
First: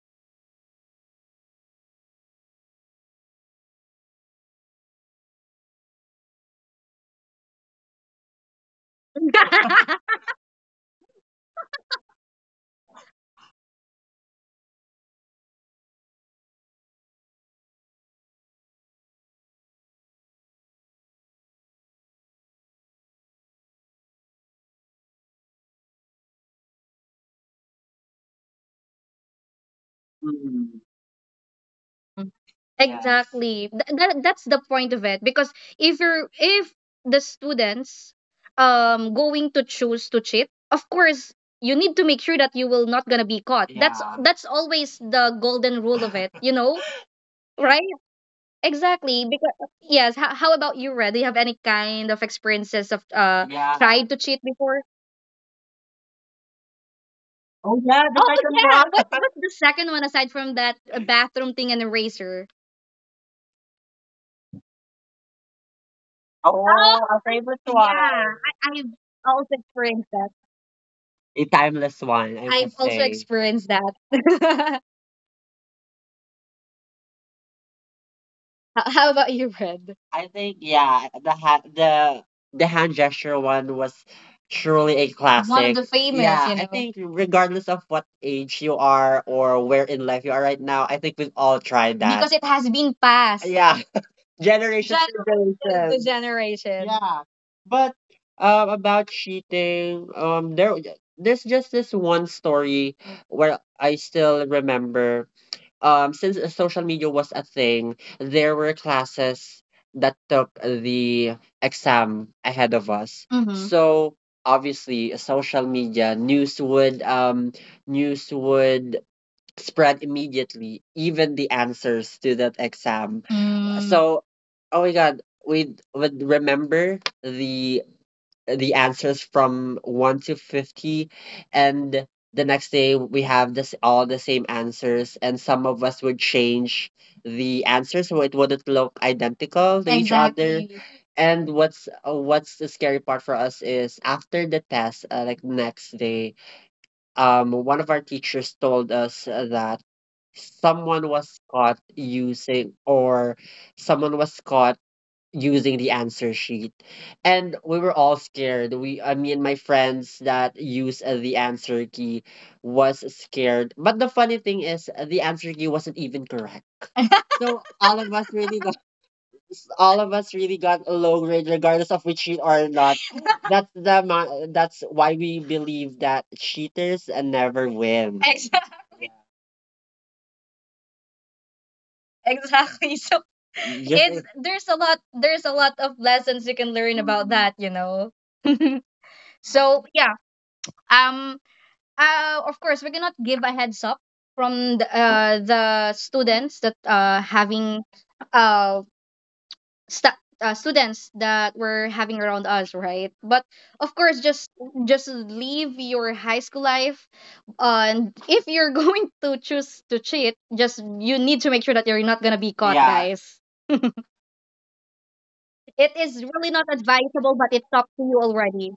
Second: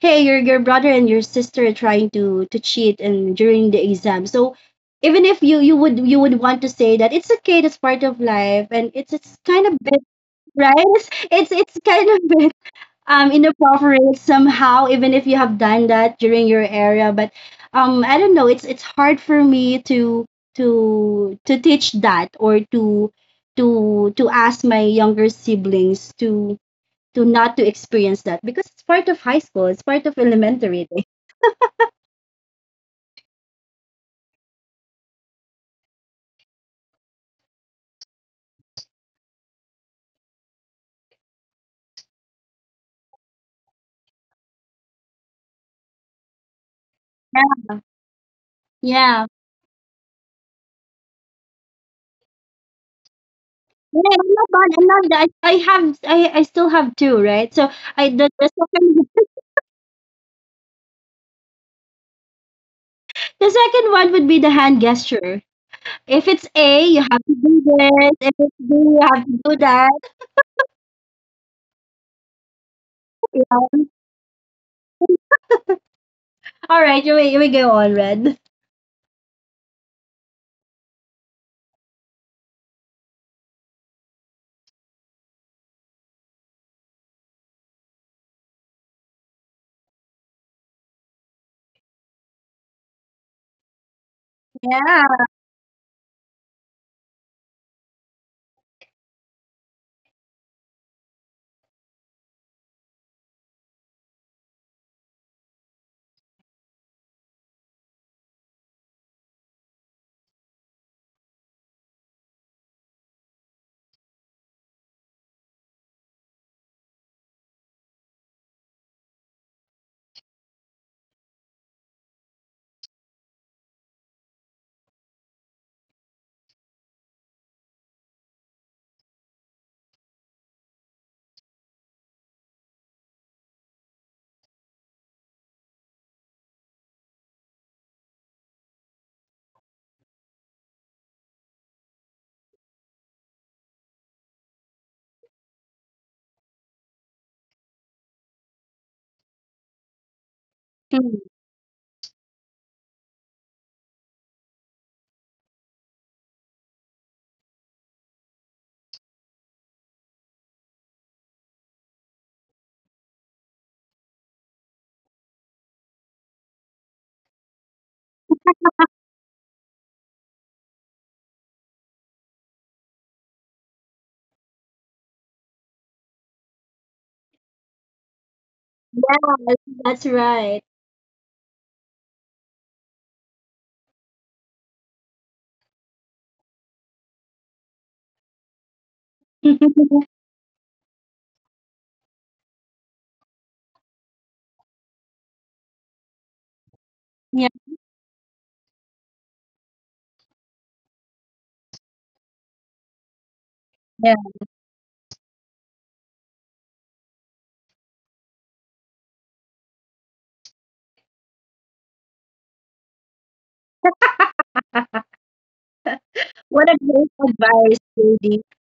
Speaker 1: hey, your brother and your sister are trying to cheat and during the exam, so even if you would want to say that it's okay, that's part of life, and it's kind of bit right. It's kind of bit inappropriate somehow, even if you have done that during your area. But I don't know, it's hard for me to to teach that, or to to ask my younger siblings to not to experience that, because it's part of high school, it's part of
Speaker 2: Mm.
Speaker 1: elementary days.
Speaker 2: Mm. Yeah. Exactly. Th that that's the point of it because if you're if the students, going to choose to cheat, of course you need to make sure that you will not gonna be caught. That's yeah. That's always the golden rule of it, you know?
Speaker 1: Yeah,
Speaker 2: Right? Exactly.
Speaker 1: yeah,
Speaker 2: Because yes, how about you, Red? Do you have any kind of experiences of Yeah.
Speaker 1: yeah,
Speaker 2: tried to
Speaker 1: I'm
Speaker 2: cheat
Speaker 1: not bad.
Speaker 2: before?
Speaker 1: I'm not that. I have. I still have two, right? So
Speaker 2: Oh, yeah,
Speaker 1: I
Speaker 2: the Oh,
Speaker 1: the
Speaker 2: second yeah. What,
Speaker 1: second
Speaker 2: one. What's the second one aside from that? A bathroom thing and eraser.
Speaker 1: the second one would be the hand gesture. If it's
Speaker 2: Oh,
Speaker 1: A,
Speaker 2: Oh
Speaker 1: you
Speaker 2: our
Speaker 1: have to
Speaker 2: favorite
Speaker 1: do
Speaker 2: Yeah, I, one.
Speaker 1: this. If it's B,
Speaker 2: I've
Speaker 1: you have to
Speaker 2: also
Speaker 1: do that.
Speaker 2: experienced that. A timeless one, I've would also say. Experienced
Speaker 1: Yeah.
Speaker 2: that.
Speaker 1: All right, you may go on, Red.
Speaker 2: How about you, Red? I think yeah, the the hand gesture one was truly a One of classic. The famous, Yeah, you I know. Think regardless of what age you are or where in life you are right now, I think we've all tried that, because it has been passed. Yeah, Generation to
Speaker 1: Yeah.
Speaker 2: Generation to generation. Generation. Yeah. But about cheating, there there's just this one story where I still remember. Since social media was a thing, there were classes that took the exam ahead of us. Mm-hmm. So obviously social media news would spread immediately, even the answers to that exam. Mm. So, oh my God, we would remember the answers from 1 to 50, and the next day we have this all the same answers, and some of us would change the answers so it wouldn't look identical to each other. Exactly. And what's the scary part for us is after the test, like next day, one of our teachers told us that someone was caught using or someone was caught using the answer sheet, and we were all scared. We i mean my friends that use the answer key was scared, but the funny thing is the answer key wasn't even correct, so all of us really got along, regardless of we cheat or not. That's why we believe that cheaters never win. Exactly.
Speaker 1: Yes, that's right.
Speaker 2: Exactly. So Just it's there's a lot of lessons you can learn about that, you know. So yeah, um, of course we cannot give a heads up from the students that
Speaker 1: Yeah,
Speaker 2: having uh students that were having around us, right, but of
Speaker 1: yeah.
Speaker 2: course just leave your high school life and if you're going to choose to cheat, just you need to make sure that you're not going to be caught. Yeah. Guys, it is really not
Speaker 1: What a great
Speaker 2: advisable, but it's
Speaker 1: advice,
Speaker 2: up to you
Speaker 1: JD.
Speaker 2: already.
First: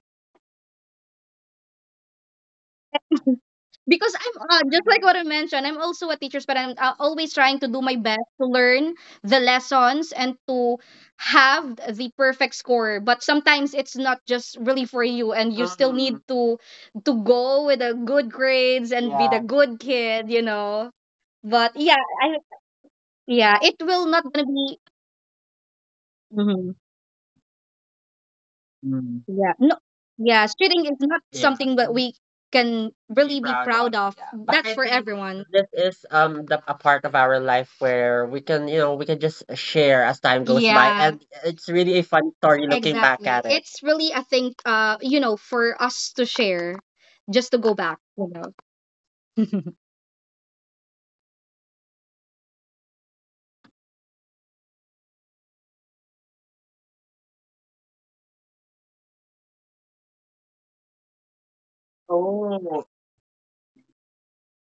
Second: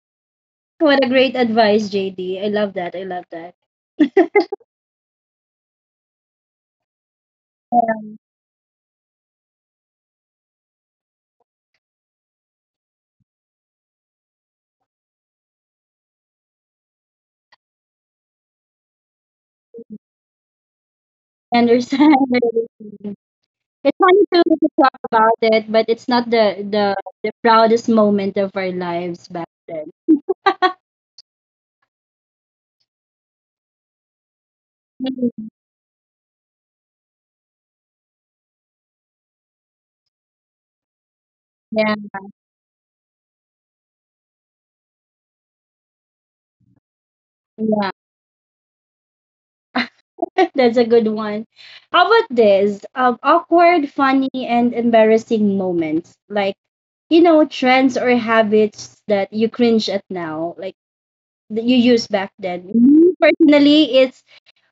Speaker 1: What a great advice, JD. I love that. I love that.
Speaker 2: Because I'm just like what I mentioned, I'm also a teacher, but I'm always trying to do my
Speaker 1: Yeah,
Speaker 2: best to learn the lessons and to have the perfect score. But sometimes it's not just really for you, and you still need Mm, to go with the good grades and be the yeah. good kid, you know.
Speaker 1: I
Speaker 2: But yeah,
Speaker 1: understand.
Speaker 2: I yeah, it
Speaker 1: It's
Speaker 2: will
Speaker 1: funny
Speaker 2: not
Speaker 1: to,
Speaker 2: gonna
Speaker 1: to
Speaker 2: be.
Speaker 1: talk about it, but it's not the,
Speaker 2: Mm-hmm.
Speaker 1: the the proudest moment of our
Speaker 2: Mm.
Speaker 1: lives back
Speaker 2: Yeah. No.
Speaker 1: then.
Speaker 2: Yeah, cheating is not Yes. something that Mm. we can Be really be proud of. Proud of. Yeah. But That's I for think everyone.
Speaker 1: Mm,
Speaker 2: This is the a part of our life where we can, you know, we can just share as time goes by. Yeah. And it's
Speaker 1: yeah,
Speaker 2: really a fun story looking back. Exactly. At it. It's really, I think, you know, for us to share, just to go
Speaker 1: yeah.
Speaker 2: back, you know.
Speaker 1: That's a good one. How about this? Awkward, funny, and embarrassing moments. Like, trends or habits that you cringe at now, like that you use back then.
Speaker 2: Oh,
Speaker 1: Me, personally, it's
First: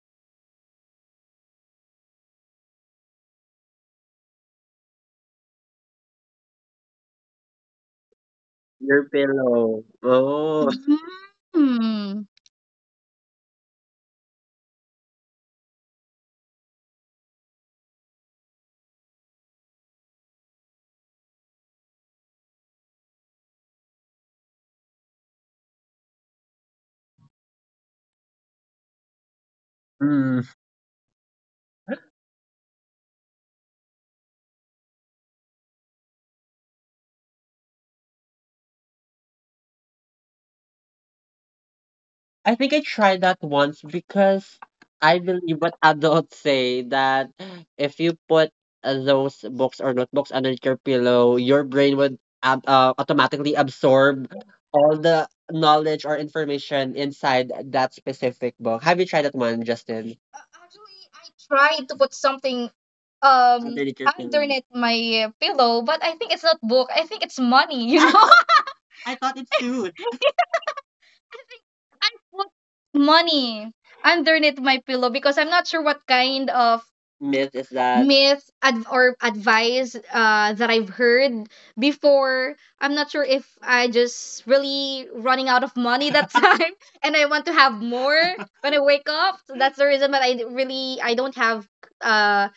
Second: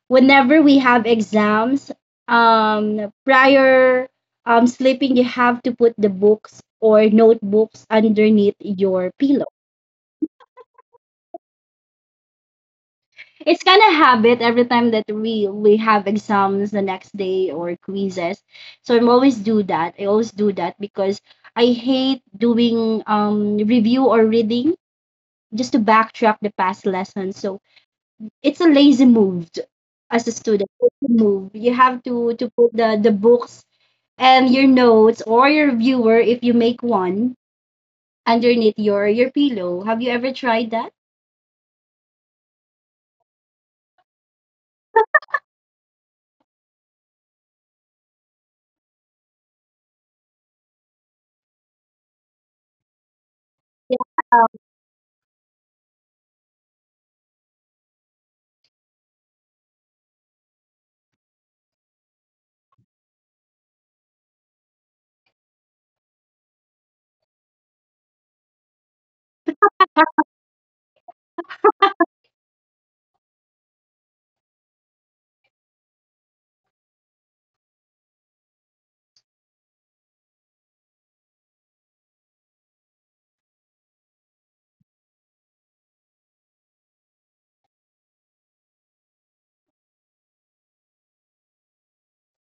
Speaker 1: whenever we have exams, prior sleeping, you have to put the books or notebooks underneath
Speaker 2: your
Speaker 1: your pillow.
Speaker 2: pillow. Oh. Mm.
Speaker 1: It's kind of habit every time that we have exams the next day or quizzes, so I always do that, because I hate doing review or reading just to backtrack the past lessons. So it's a lazy move, as a student lazy move, you have to put the books and your notes or your viewer, if you make one, underneath your pillow. Have you ever tried that?
Speaker 2: I think I tried that once because I believe what adults say, that if you put those books or notebooks under your pillow, your brain would automatically absorb all the knowledge or information inside that specific book. Have you tried that one, Justin? Actually, I tried to put something Underneath your pillow. Underneath my pillow, but I think it's not book. I think it's money, you know? I thought it's food. I think I put money underneath my pillow because I'm not sure what kind of Myth is that myth or advice that I've heard before. I'm not sure if I just really running out of money that time, and I want to have more when I wake up. So that's the reason that I d- really I don't have uh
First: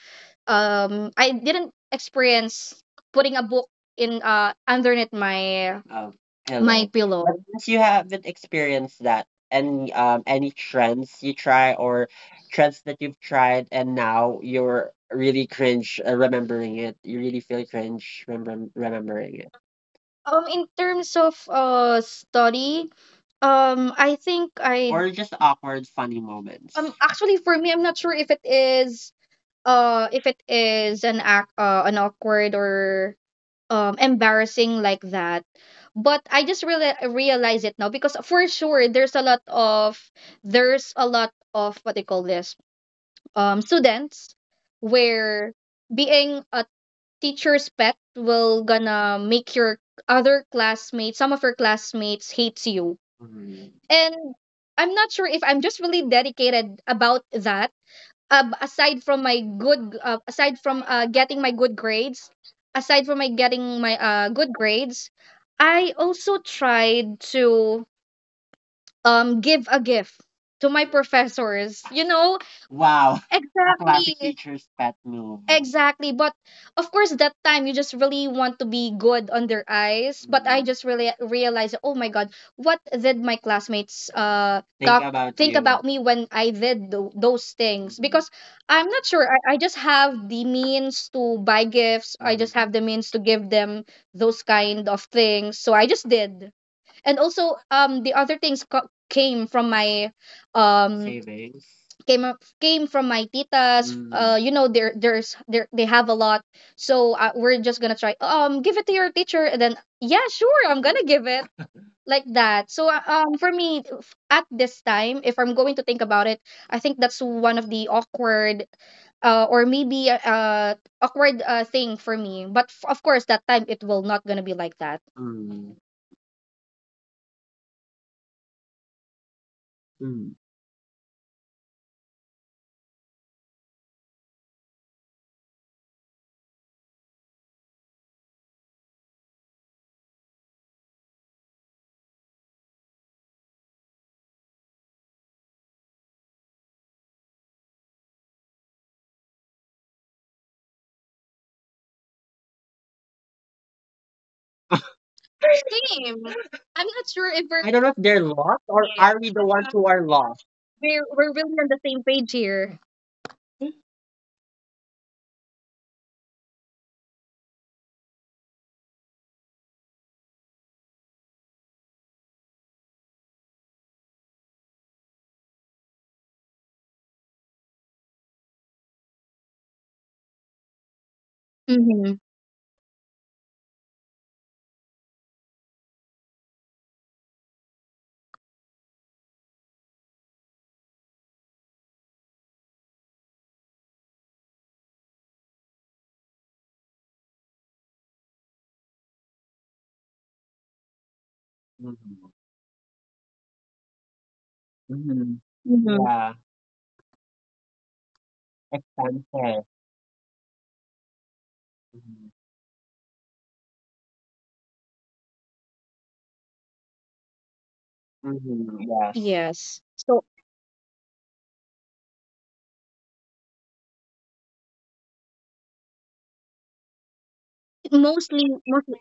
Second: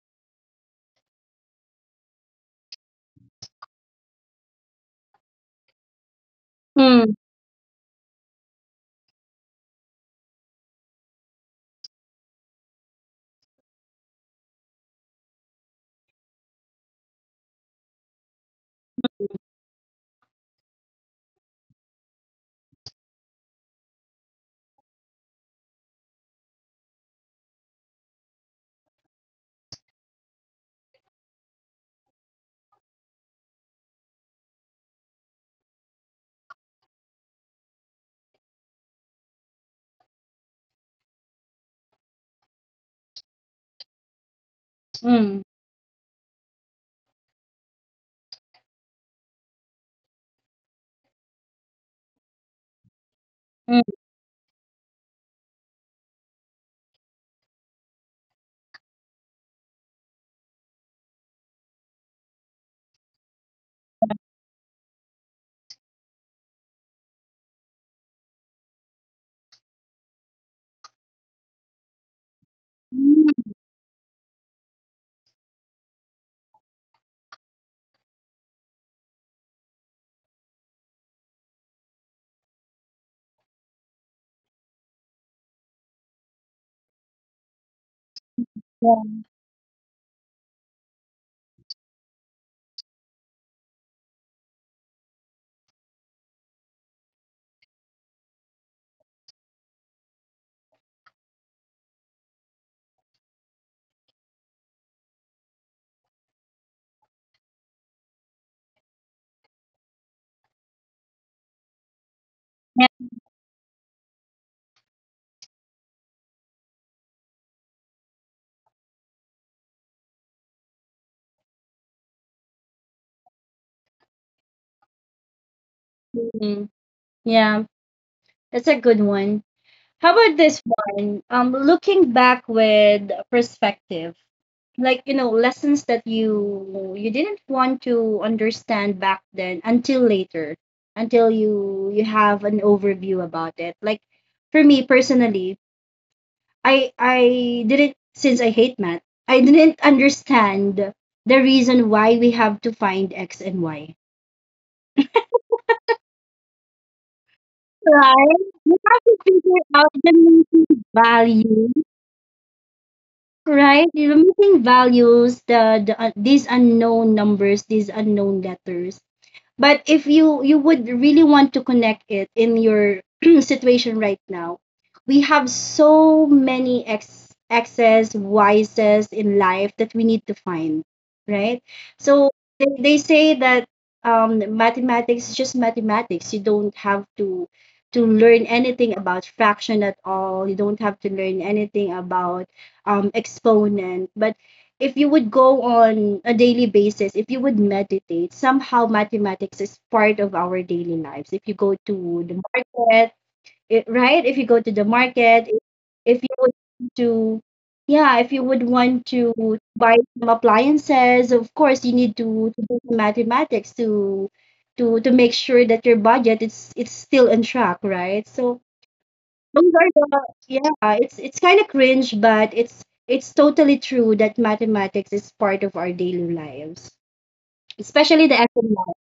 Speaker 2: I didn't experience putting a book in underneath my my hello.
Speaker 1: Mm,
Speaker 2: Pillow. Unless you haven't experienced that, any trends you try or trends that you've tried and now you're really cringe remembering it. You really feel cringe remembering it. In terms of study, I think I Or just awkward funny moments. Actually for me I'm not sure if it is an awkward or embarrassing like that, but I just really realize it now because for sure there's a lot of what they call this students
Speaker 1: mm,
Speaker 2: where being a teacher's pet will gonna make your other classmates some of your classmates hates you. Mhm.
Speaker 1: mm.
Speaker 2: And I'm not sure if I'm just really dedicated about that, aside from getting my good grades, aside from my getting my good grades I also tried to give a gift to my professors. You know, Wow, a classic exactly. teacher's pet move. Exactly. But of course, that time you just really want to be good on their eyes. But I Mm. just really realized, oh my God, what did my classmates Think talk about think you. About me when I did those things? Mm. Because I'm not sure.
Speaker 1: Mm,
Speaker 2: I just have the means to buy gifts. I Mm. just Mm. have the means to give them those kind of things. So I just did. And also the other things came from my Savings. Came from my titas. Mm. You know there there's there they have a lot, so we're just gonna try give it to your teacher, and then yeah sure I'm gonna give it like that. So
Speaker 1: yeah.
Speaker 2: for me at this time if I'm going to think about it, I think that's one of the awkward or maybe awkward thing for me, but of course that time it will not gonna be like that. Mm.
Speaker 1: Yeah. Yeah, that's a good one. How about this one? Looking back with perspective, like, lessons that you didn't want to understand back then until later, until you have an overview about it. Like, for me personally, I didn't, since I hate math, I didn't understand the reason why we have to find x and y.
Speaker 2: Same. I'm not sure if we're I don't know if they're
Speaker 1: Right?
Speaker 2: lost
Speaker 1: You
Speaker 2: or yeah.
Speaker 1: have
Speaker 2: are
Speaker 1: to
Speaker 2: we the
Speaker 1: figure
Speaker 2: ones who
Speaker 1: out
Speaker 2: are
Speaker 1: the
Speaker 2: lost?
Speaker 1: meaning
Speaker 2: We're really on
Speaker 1: value.
Speaker 2: the same page here.
Speaker 1: Right? You're missing values, these unknown numbers, these unknown letters, but if you would really want to connect it in your situation right now, we have so many excess vices in life that we need to find, right?
Speaker 2: Mm-hmm.
Speaker 1: So they say that mathematics is just mathematics, you don't have to learn anything about fraction at all, you don't have to learn anything about exponent. But if you would go on a daily basis, if you would meditate, somehow mathematics is part of our daily lives. If you go to
Speaker 2: Mhm.
Speaker 1: the market, it, right? If you go to the
Speaker 2: Mhm.
Speaker 1: market,
Speaker 2: Mm-hmm.
Speaker 1: if you
Speaker 2: Yeah,
Speaker 1: would to, yeah, if you would want to
Speaker 2: expensive.
Speaker 1: buy some appliances, of course you need
Speaker 2: Mhm.
Speaker 1: to do some mathematics to make sure that your budget, it's still on track, right? So
Speaker 2: Mhm. Yes.
Speaker 1: those
Speaker 2: Yes.
Speaker 1: are the
Speaker 2: So
Speaker 1: yeah, it's kind of cringe, but it's totally true that mathematics is part of our daily lives, especially the economics.
Speaker 2: mostly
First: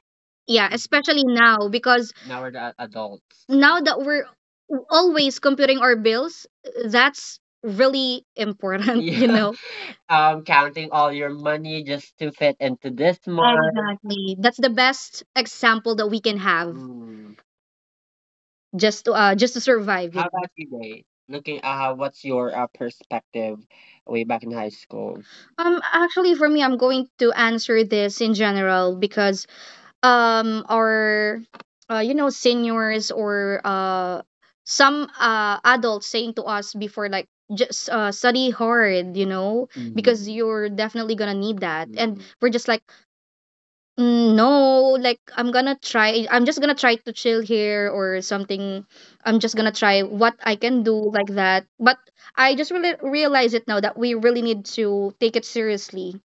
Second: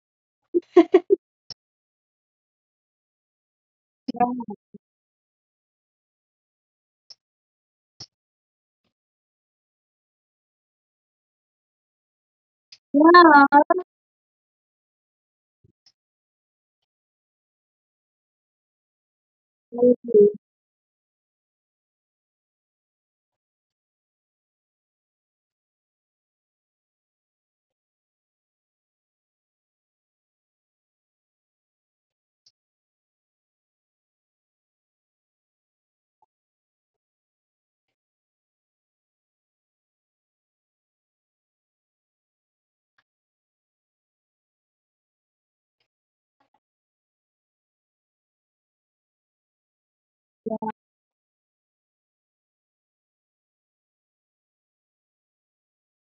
Speaker 2: yeah, especially now because Now we're the adults. Now that we're
Speaker 1: Yeah,
Speaker 2: always computing our bills, that's really important, you Yeah, know. Counting all your money just to fit into this month.
Speaker 1: yeah,
Speaker 2: Exactly. That's the best example that we can have Mm. Just to
Speaker 1: I
Speaker 2: survive, you How
Speaker 1: agree.
Speaker 2: know. About you, Jay? Looking, what's your perspective way back in high school? Actually for me I'm going to answer this in general, because our you know seniors or some adults saying to us before like just study hard, you know, Mm-hmm. because Mm-hmm. you're definitely gonna need that, and Mm-hmm. we're just like, "Mm, no, like I'm gonna try, I'm just gonna try to chill here or something, I'm just gonna try what I can do," like that. But I just really realize it now that we really need to take it seriously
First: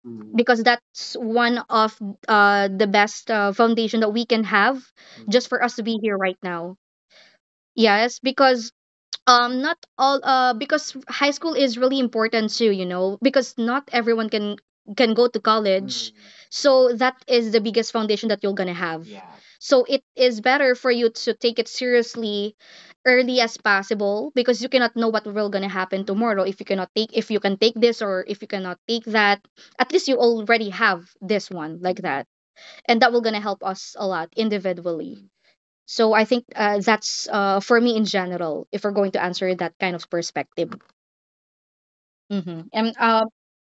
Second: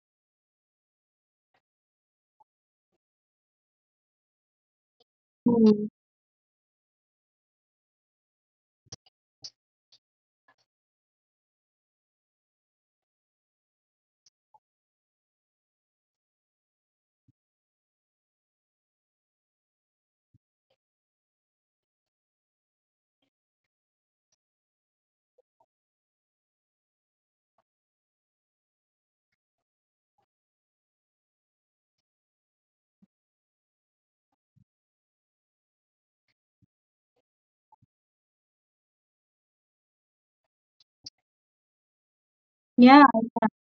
Speaker 2: Mm, because that's one of the best foundation that we can have mm, just for us to
Speaker 1: Mm.
Speaker 2: be here right now. Yes, because not all because high school is really important too, you know, because not everyone can go to college. Mm, So that is the biggest foundation that you're gonna have. Yeah. So it is better for you to take it seriously early as possible, because you cannot know what will gonna happen Mm, tomorrow. If you cannot take if you can take this, or if you cannot take that, at least you already have this one, like mm, that, and that will gonna help us a lot individually. So I think that's for me in general, if we're going to answer that kind of perspective. Hmm. And
Speaker 1: Yeah,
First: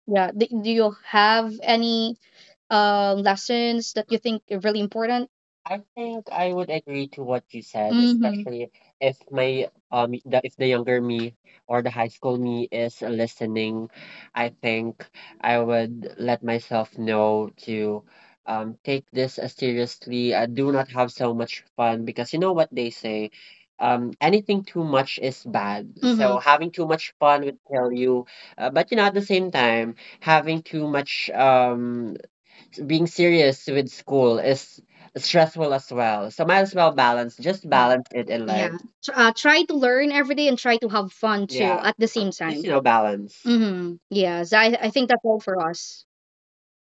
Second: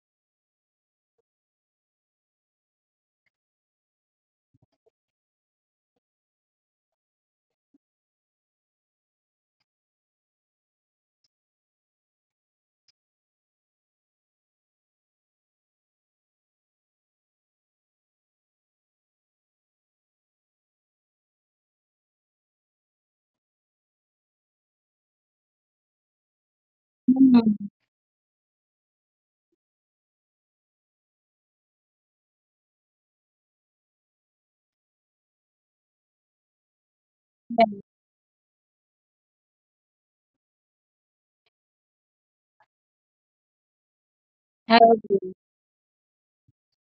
Speaker 2: yeah, do you have any lessons that you think are really important? I think I would agree to what you said, Mm-hmm. especially if my if the younger me or the high school me is listening, I think I would let myself know to take this as seriously. I do not have so much fun, because you know what they say, anything too much is bad. So Mm-hmm. So having too much fun would
Speaker 1: mm.
Speaker 2: kill you, but you know at the same time having too much being serious with school is stressful as well. So might as well balance, just balance it in life. Yeah. Try to learn every day and try to have fun too, yeah, at the same time. Balance. Mm-hmm. Yes, I,
Speaker 1: I
Speaker 2: I think that's
Speaker 1: agree.
Speaker 2: all for us.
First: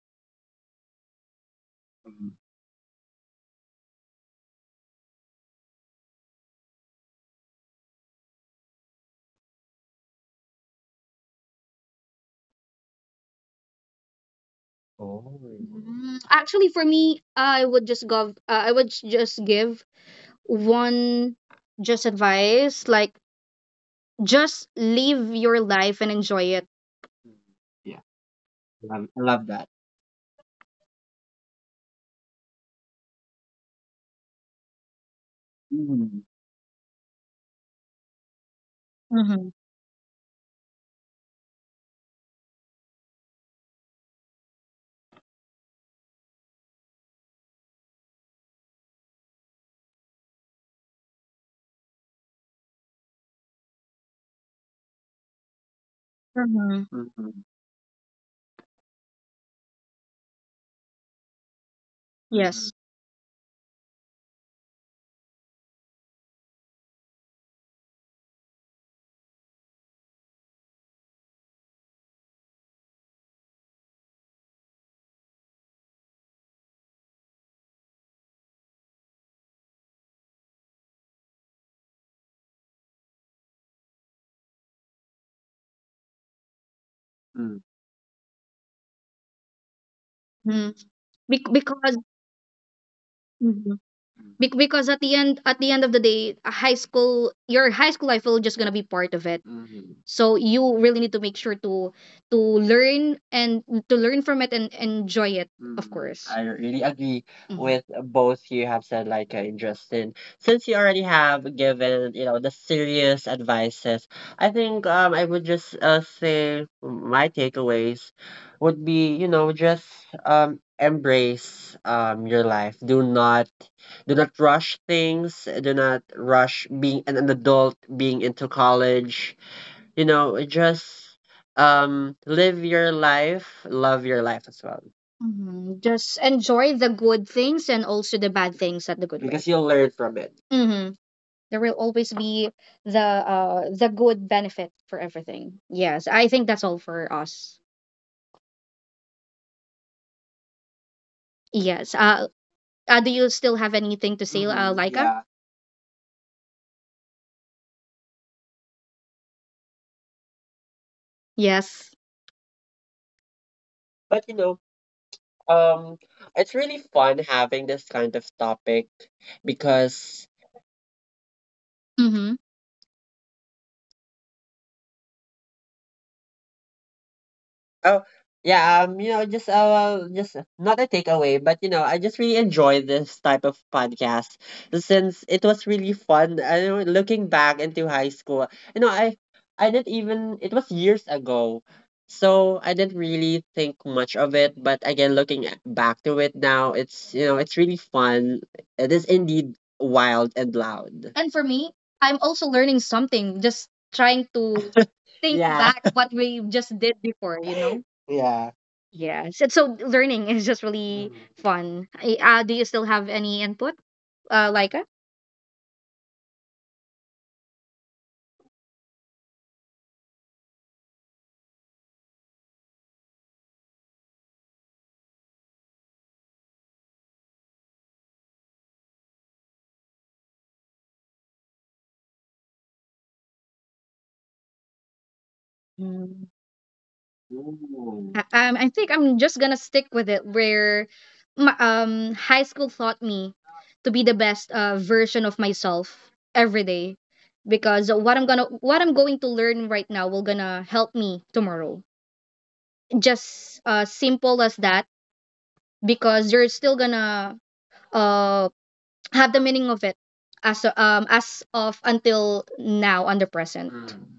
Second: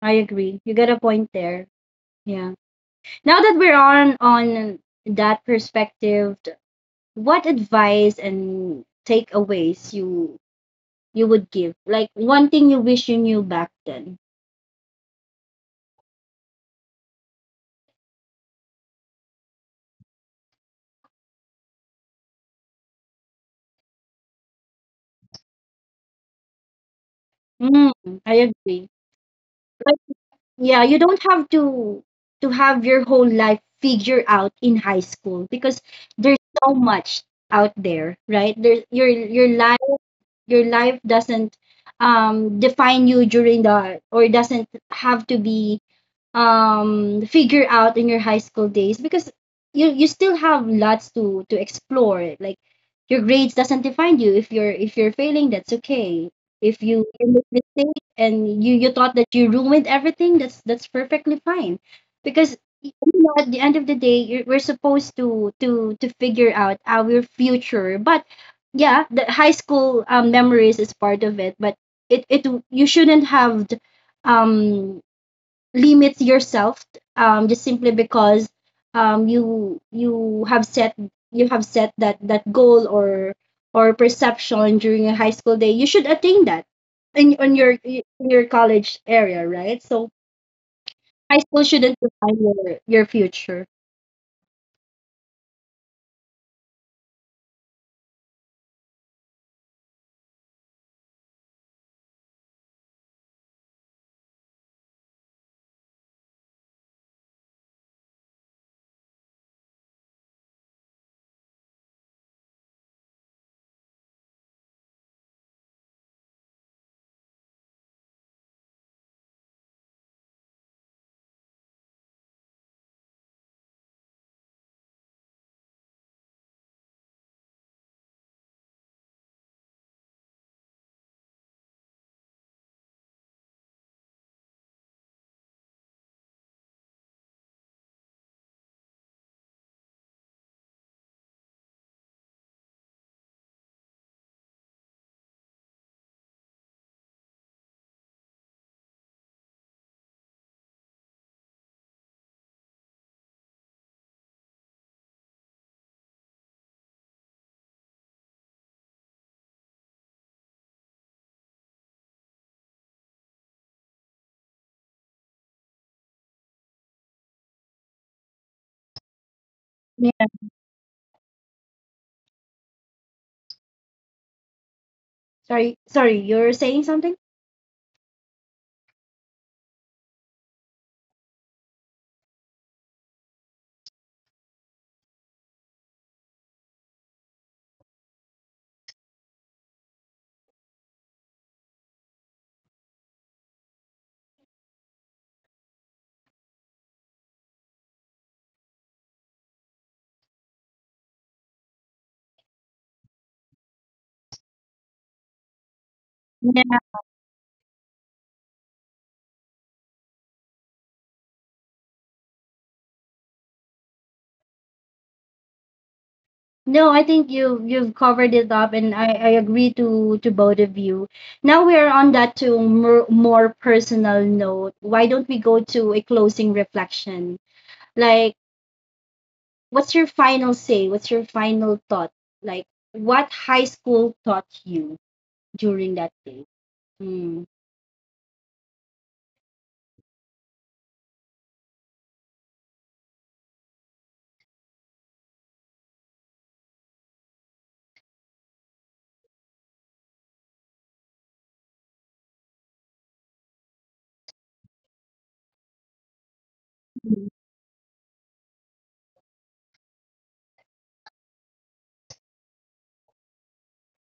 Speaker 1: I agree. You got a point there.
Speaker 2: Mm.
Speaker 1: Yeah. Now that we're on that perspective, what advice and takeaways you would give? Like, one thing you wish you knew back then.
Speaker 2: Oh. Actually, for me, I would just go. I would just give one just advice, like just live your life and enjoy it. Mm.
Speaker 1: Mm,
Speaker 2: Yeah,
Speaker 1: I agree.
Speaker 2: I love that.
Speaker 1: Like, yeah, you don't have to have your whole life figured out in high school, because
Speaker 2: Mm.
Speaker 1: there's so much out there, right? There, your your
Speaker 2: Mm-hmm.
Speaker 1: life your life doesn't define you during the, or doesn't have to be figure out in your high school days, because you still have lots to explore, like your grades doesn't define you. If you're failing, that's okay. If
Speaker 2: Mm-hmm.
Speaker 1: you
Speaker 2: Mhm.
Speaker 1: make mistake, and you thought that you ruined everything, that's perfectly fine, because
Speaker 2: Yes.
Speaker 1: you know, at the end of the day, we're supposed to figure out our future, but yeah, the high school memories is part of it, but it you shouldn't have um limit yourself, just simply because um you you have set you have set that goal, or perception during a high school day, you should attain that in on
Speaker 2: Mm,
Speaker 1: your in your college area, right? So
Speaker 2: mm, Mm.
Speaker 1: high school shouldn't
Speaker 2: Because
Speaker 1: define your
Speaker 2: mhm.
Speaker 1: future.
Speaker 2: Because at the end of the day, a high school your high school life will just gonna be part of it. So you really need to make sure to learn and to learn from it and enjoy it, of course. I really agree with both you have said, like, and Justin. Since you already have given, you know, the serious advices, I think I would just say my takeaways would be, you know, just embrace your life. Do not rush things. Do not rush being an adult, being into college. You know, just live your life, love your life as well. Just enjoy the good things and also the bad things at the good way, because you'll learn from it. Mm-hmm. There will always be the good benefit for everything. Yes, I think that's all for us. Yes. Do you still have anything to say, Laika? Yeah. Yes. But you know, um, it's really fun having this kind of topic
Speaker 1: Yeah.
Speaker 2: because mm-hmm.
Speaker 1: Sorry, sorry, you're saying something?
Speaker 2: Oh, yeah, you know, just not a takeaway, but you know, I just really enjoy this type of podcast since it was really fun. I know, looking back into high school, you know, I didn't even, it was years ago, so I didn't really think much of it. But again, looking back to it now, it's, you know, it's really fun. It is indeed wild and loud. And for me, I'm also learning something, just trying to think, yeah, back what we just did before, you know? Yeah. Yes. And so learning is just really, mm, fun. Do you still have any input, Laika?
Speaker 1: No, I think you've covered it up, and I agree to both of you. Now we're on that to more personal note. Why don't we go to a closing reflection? Like, what's your final say? What's your final thought? Like, what high school taught you during that
Speaker 2: Hmm.
Speaker 1: day? Mm.
Speaker 2: Ooh. I think I'm just gonna stick with it where my, high school taught me to be the best, version of myself every day, because what I'm going to learn right now will gonna help me tomorrow. Just, simple as that, because you're still gonna uh, have the meaning of it as, as of until now on the present. Mm.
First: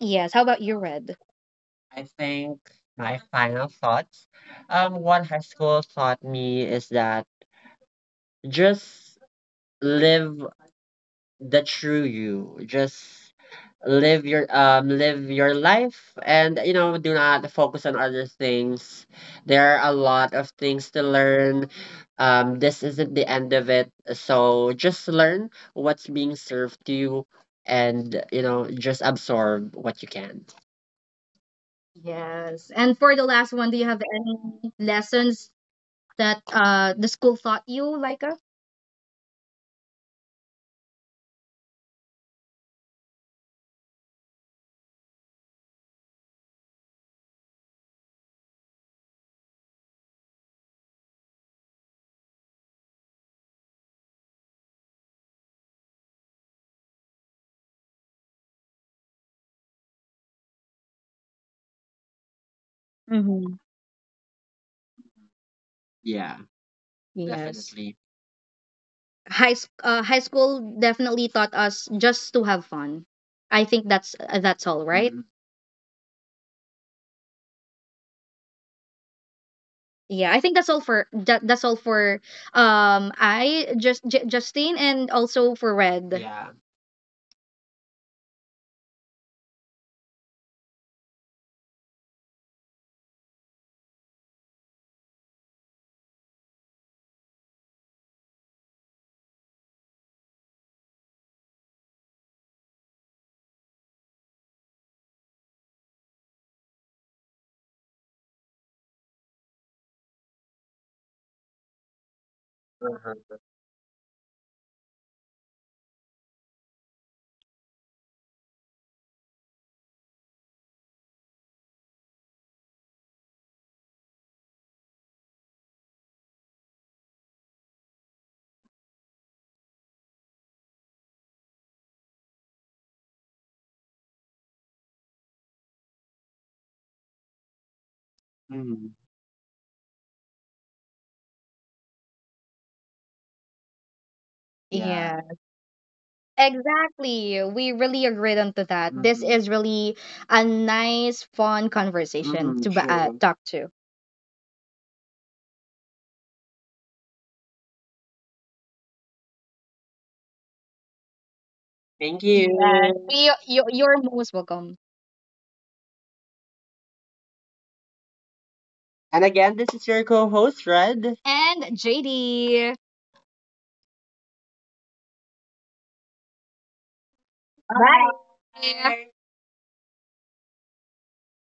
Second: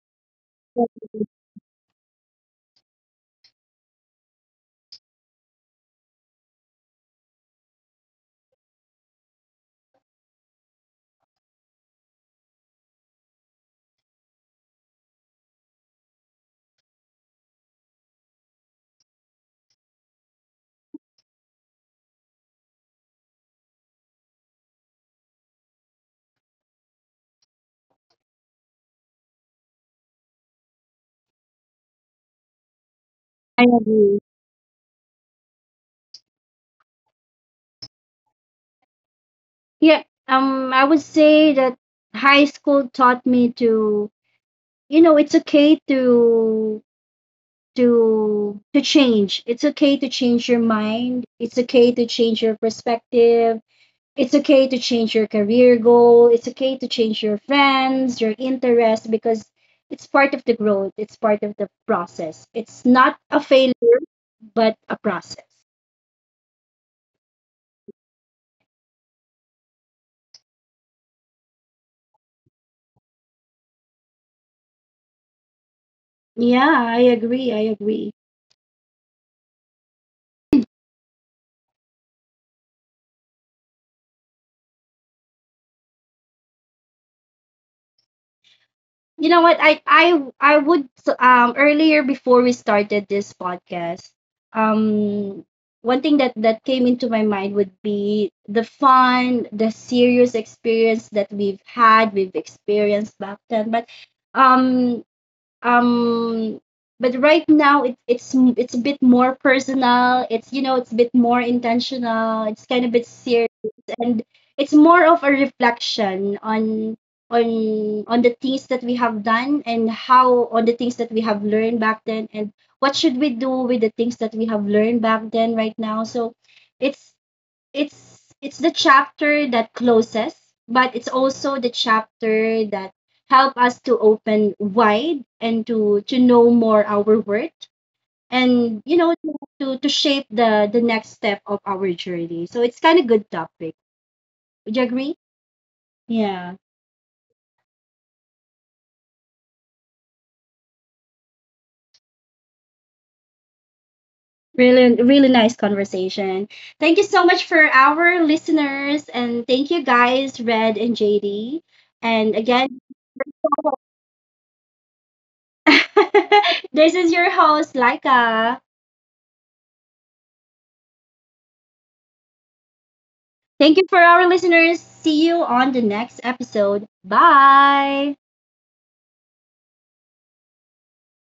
Speaker 2: Yes. How about you, Red? I think my final thoughts. What high school taught me is that just live the true you. Just live your life, and you know, do not focus on other things. There are a lot of things to learn. This isn't the end of it, so just learn what's being served to you, and you know, just absorb what you can. Yes. And for the last
Speaker 1: I
Speaker 2: one, do you have
Speaker 1: agree.
Speaker 2: any lessons that the school taught you, Laika?
Speaker 1: Yeah, I would say that high school taught me to, you know, it's okay to change. It's okay to change your mind. It's okay to change your perspective. It's okay to change your career goal. It's okay to change your friends, your interests, because it's part of the growth. It's part of the process. It's not a
Speaker 2: Mm-hmm.
Speaker 1: failure, but a process.
Speaker 2: Yeah. Yes, definitely. High school definitely taught us just to have fun. I think that's, that's all, right? Mhm.
Speaker 1: Yeah, I agree. I agree.
Speaker 2: Yeah, I think that's all for that, that's all for I just Justine and also for Red. Yeah.
Speaker 1: You know what? I would, earlier before we started this podcast, um one thing that came into my mind would be the fun, the serious experience that we've experienced back then. But um um right now, it's a bit more personal, it's you know it's a bit more intentional, it's kind of bit serious, and it's more of a reflection on the things that we have done, and how on the things that we have learned back then, and what should we do with the things that we have learned back then right now. So it's it's the chapter that closes, but it's also the chapter that help us to open wide, and to know more our worth, and
Speaker 2: Mhm.
Speaker 1: to shape the next step of our journey. So it's kind of good topic. Would you
Speaker 2: Yeah.
Speaker 1: agree?
Speaker 2: Yeah.
Speaker 1: Yeah.
Speaker 2: Exactly. We really agreed onto that. This, mhm, is really a nice, fun conversation, mhm, to true. Talk to.
Speaker 1: Really, really nice conversation. Thank you so much for our listeners, and thank you guys Red and JD.
Speaker 2: Thank
Speaker 1: And
Speaker 2: Yes.
Speaker 1: again,
Speaker 2: you. You, you're most welcome.
Speaker 1: this is your host Laika.
Speaker 2: And again, this is your co-host, Red. And JD.
Speaker 1: Thank you for our listeners. See you on the next episode.
Speaker 2: Bye.
Speaker 1: Bye.
Speaker 2: Bye.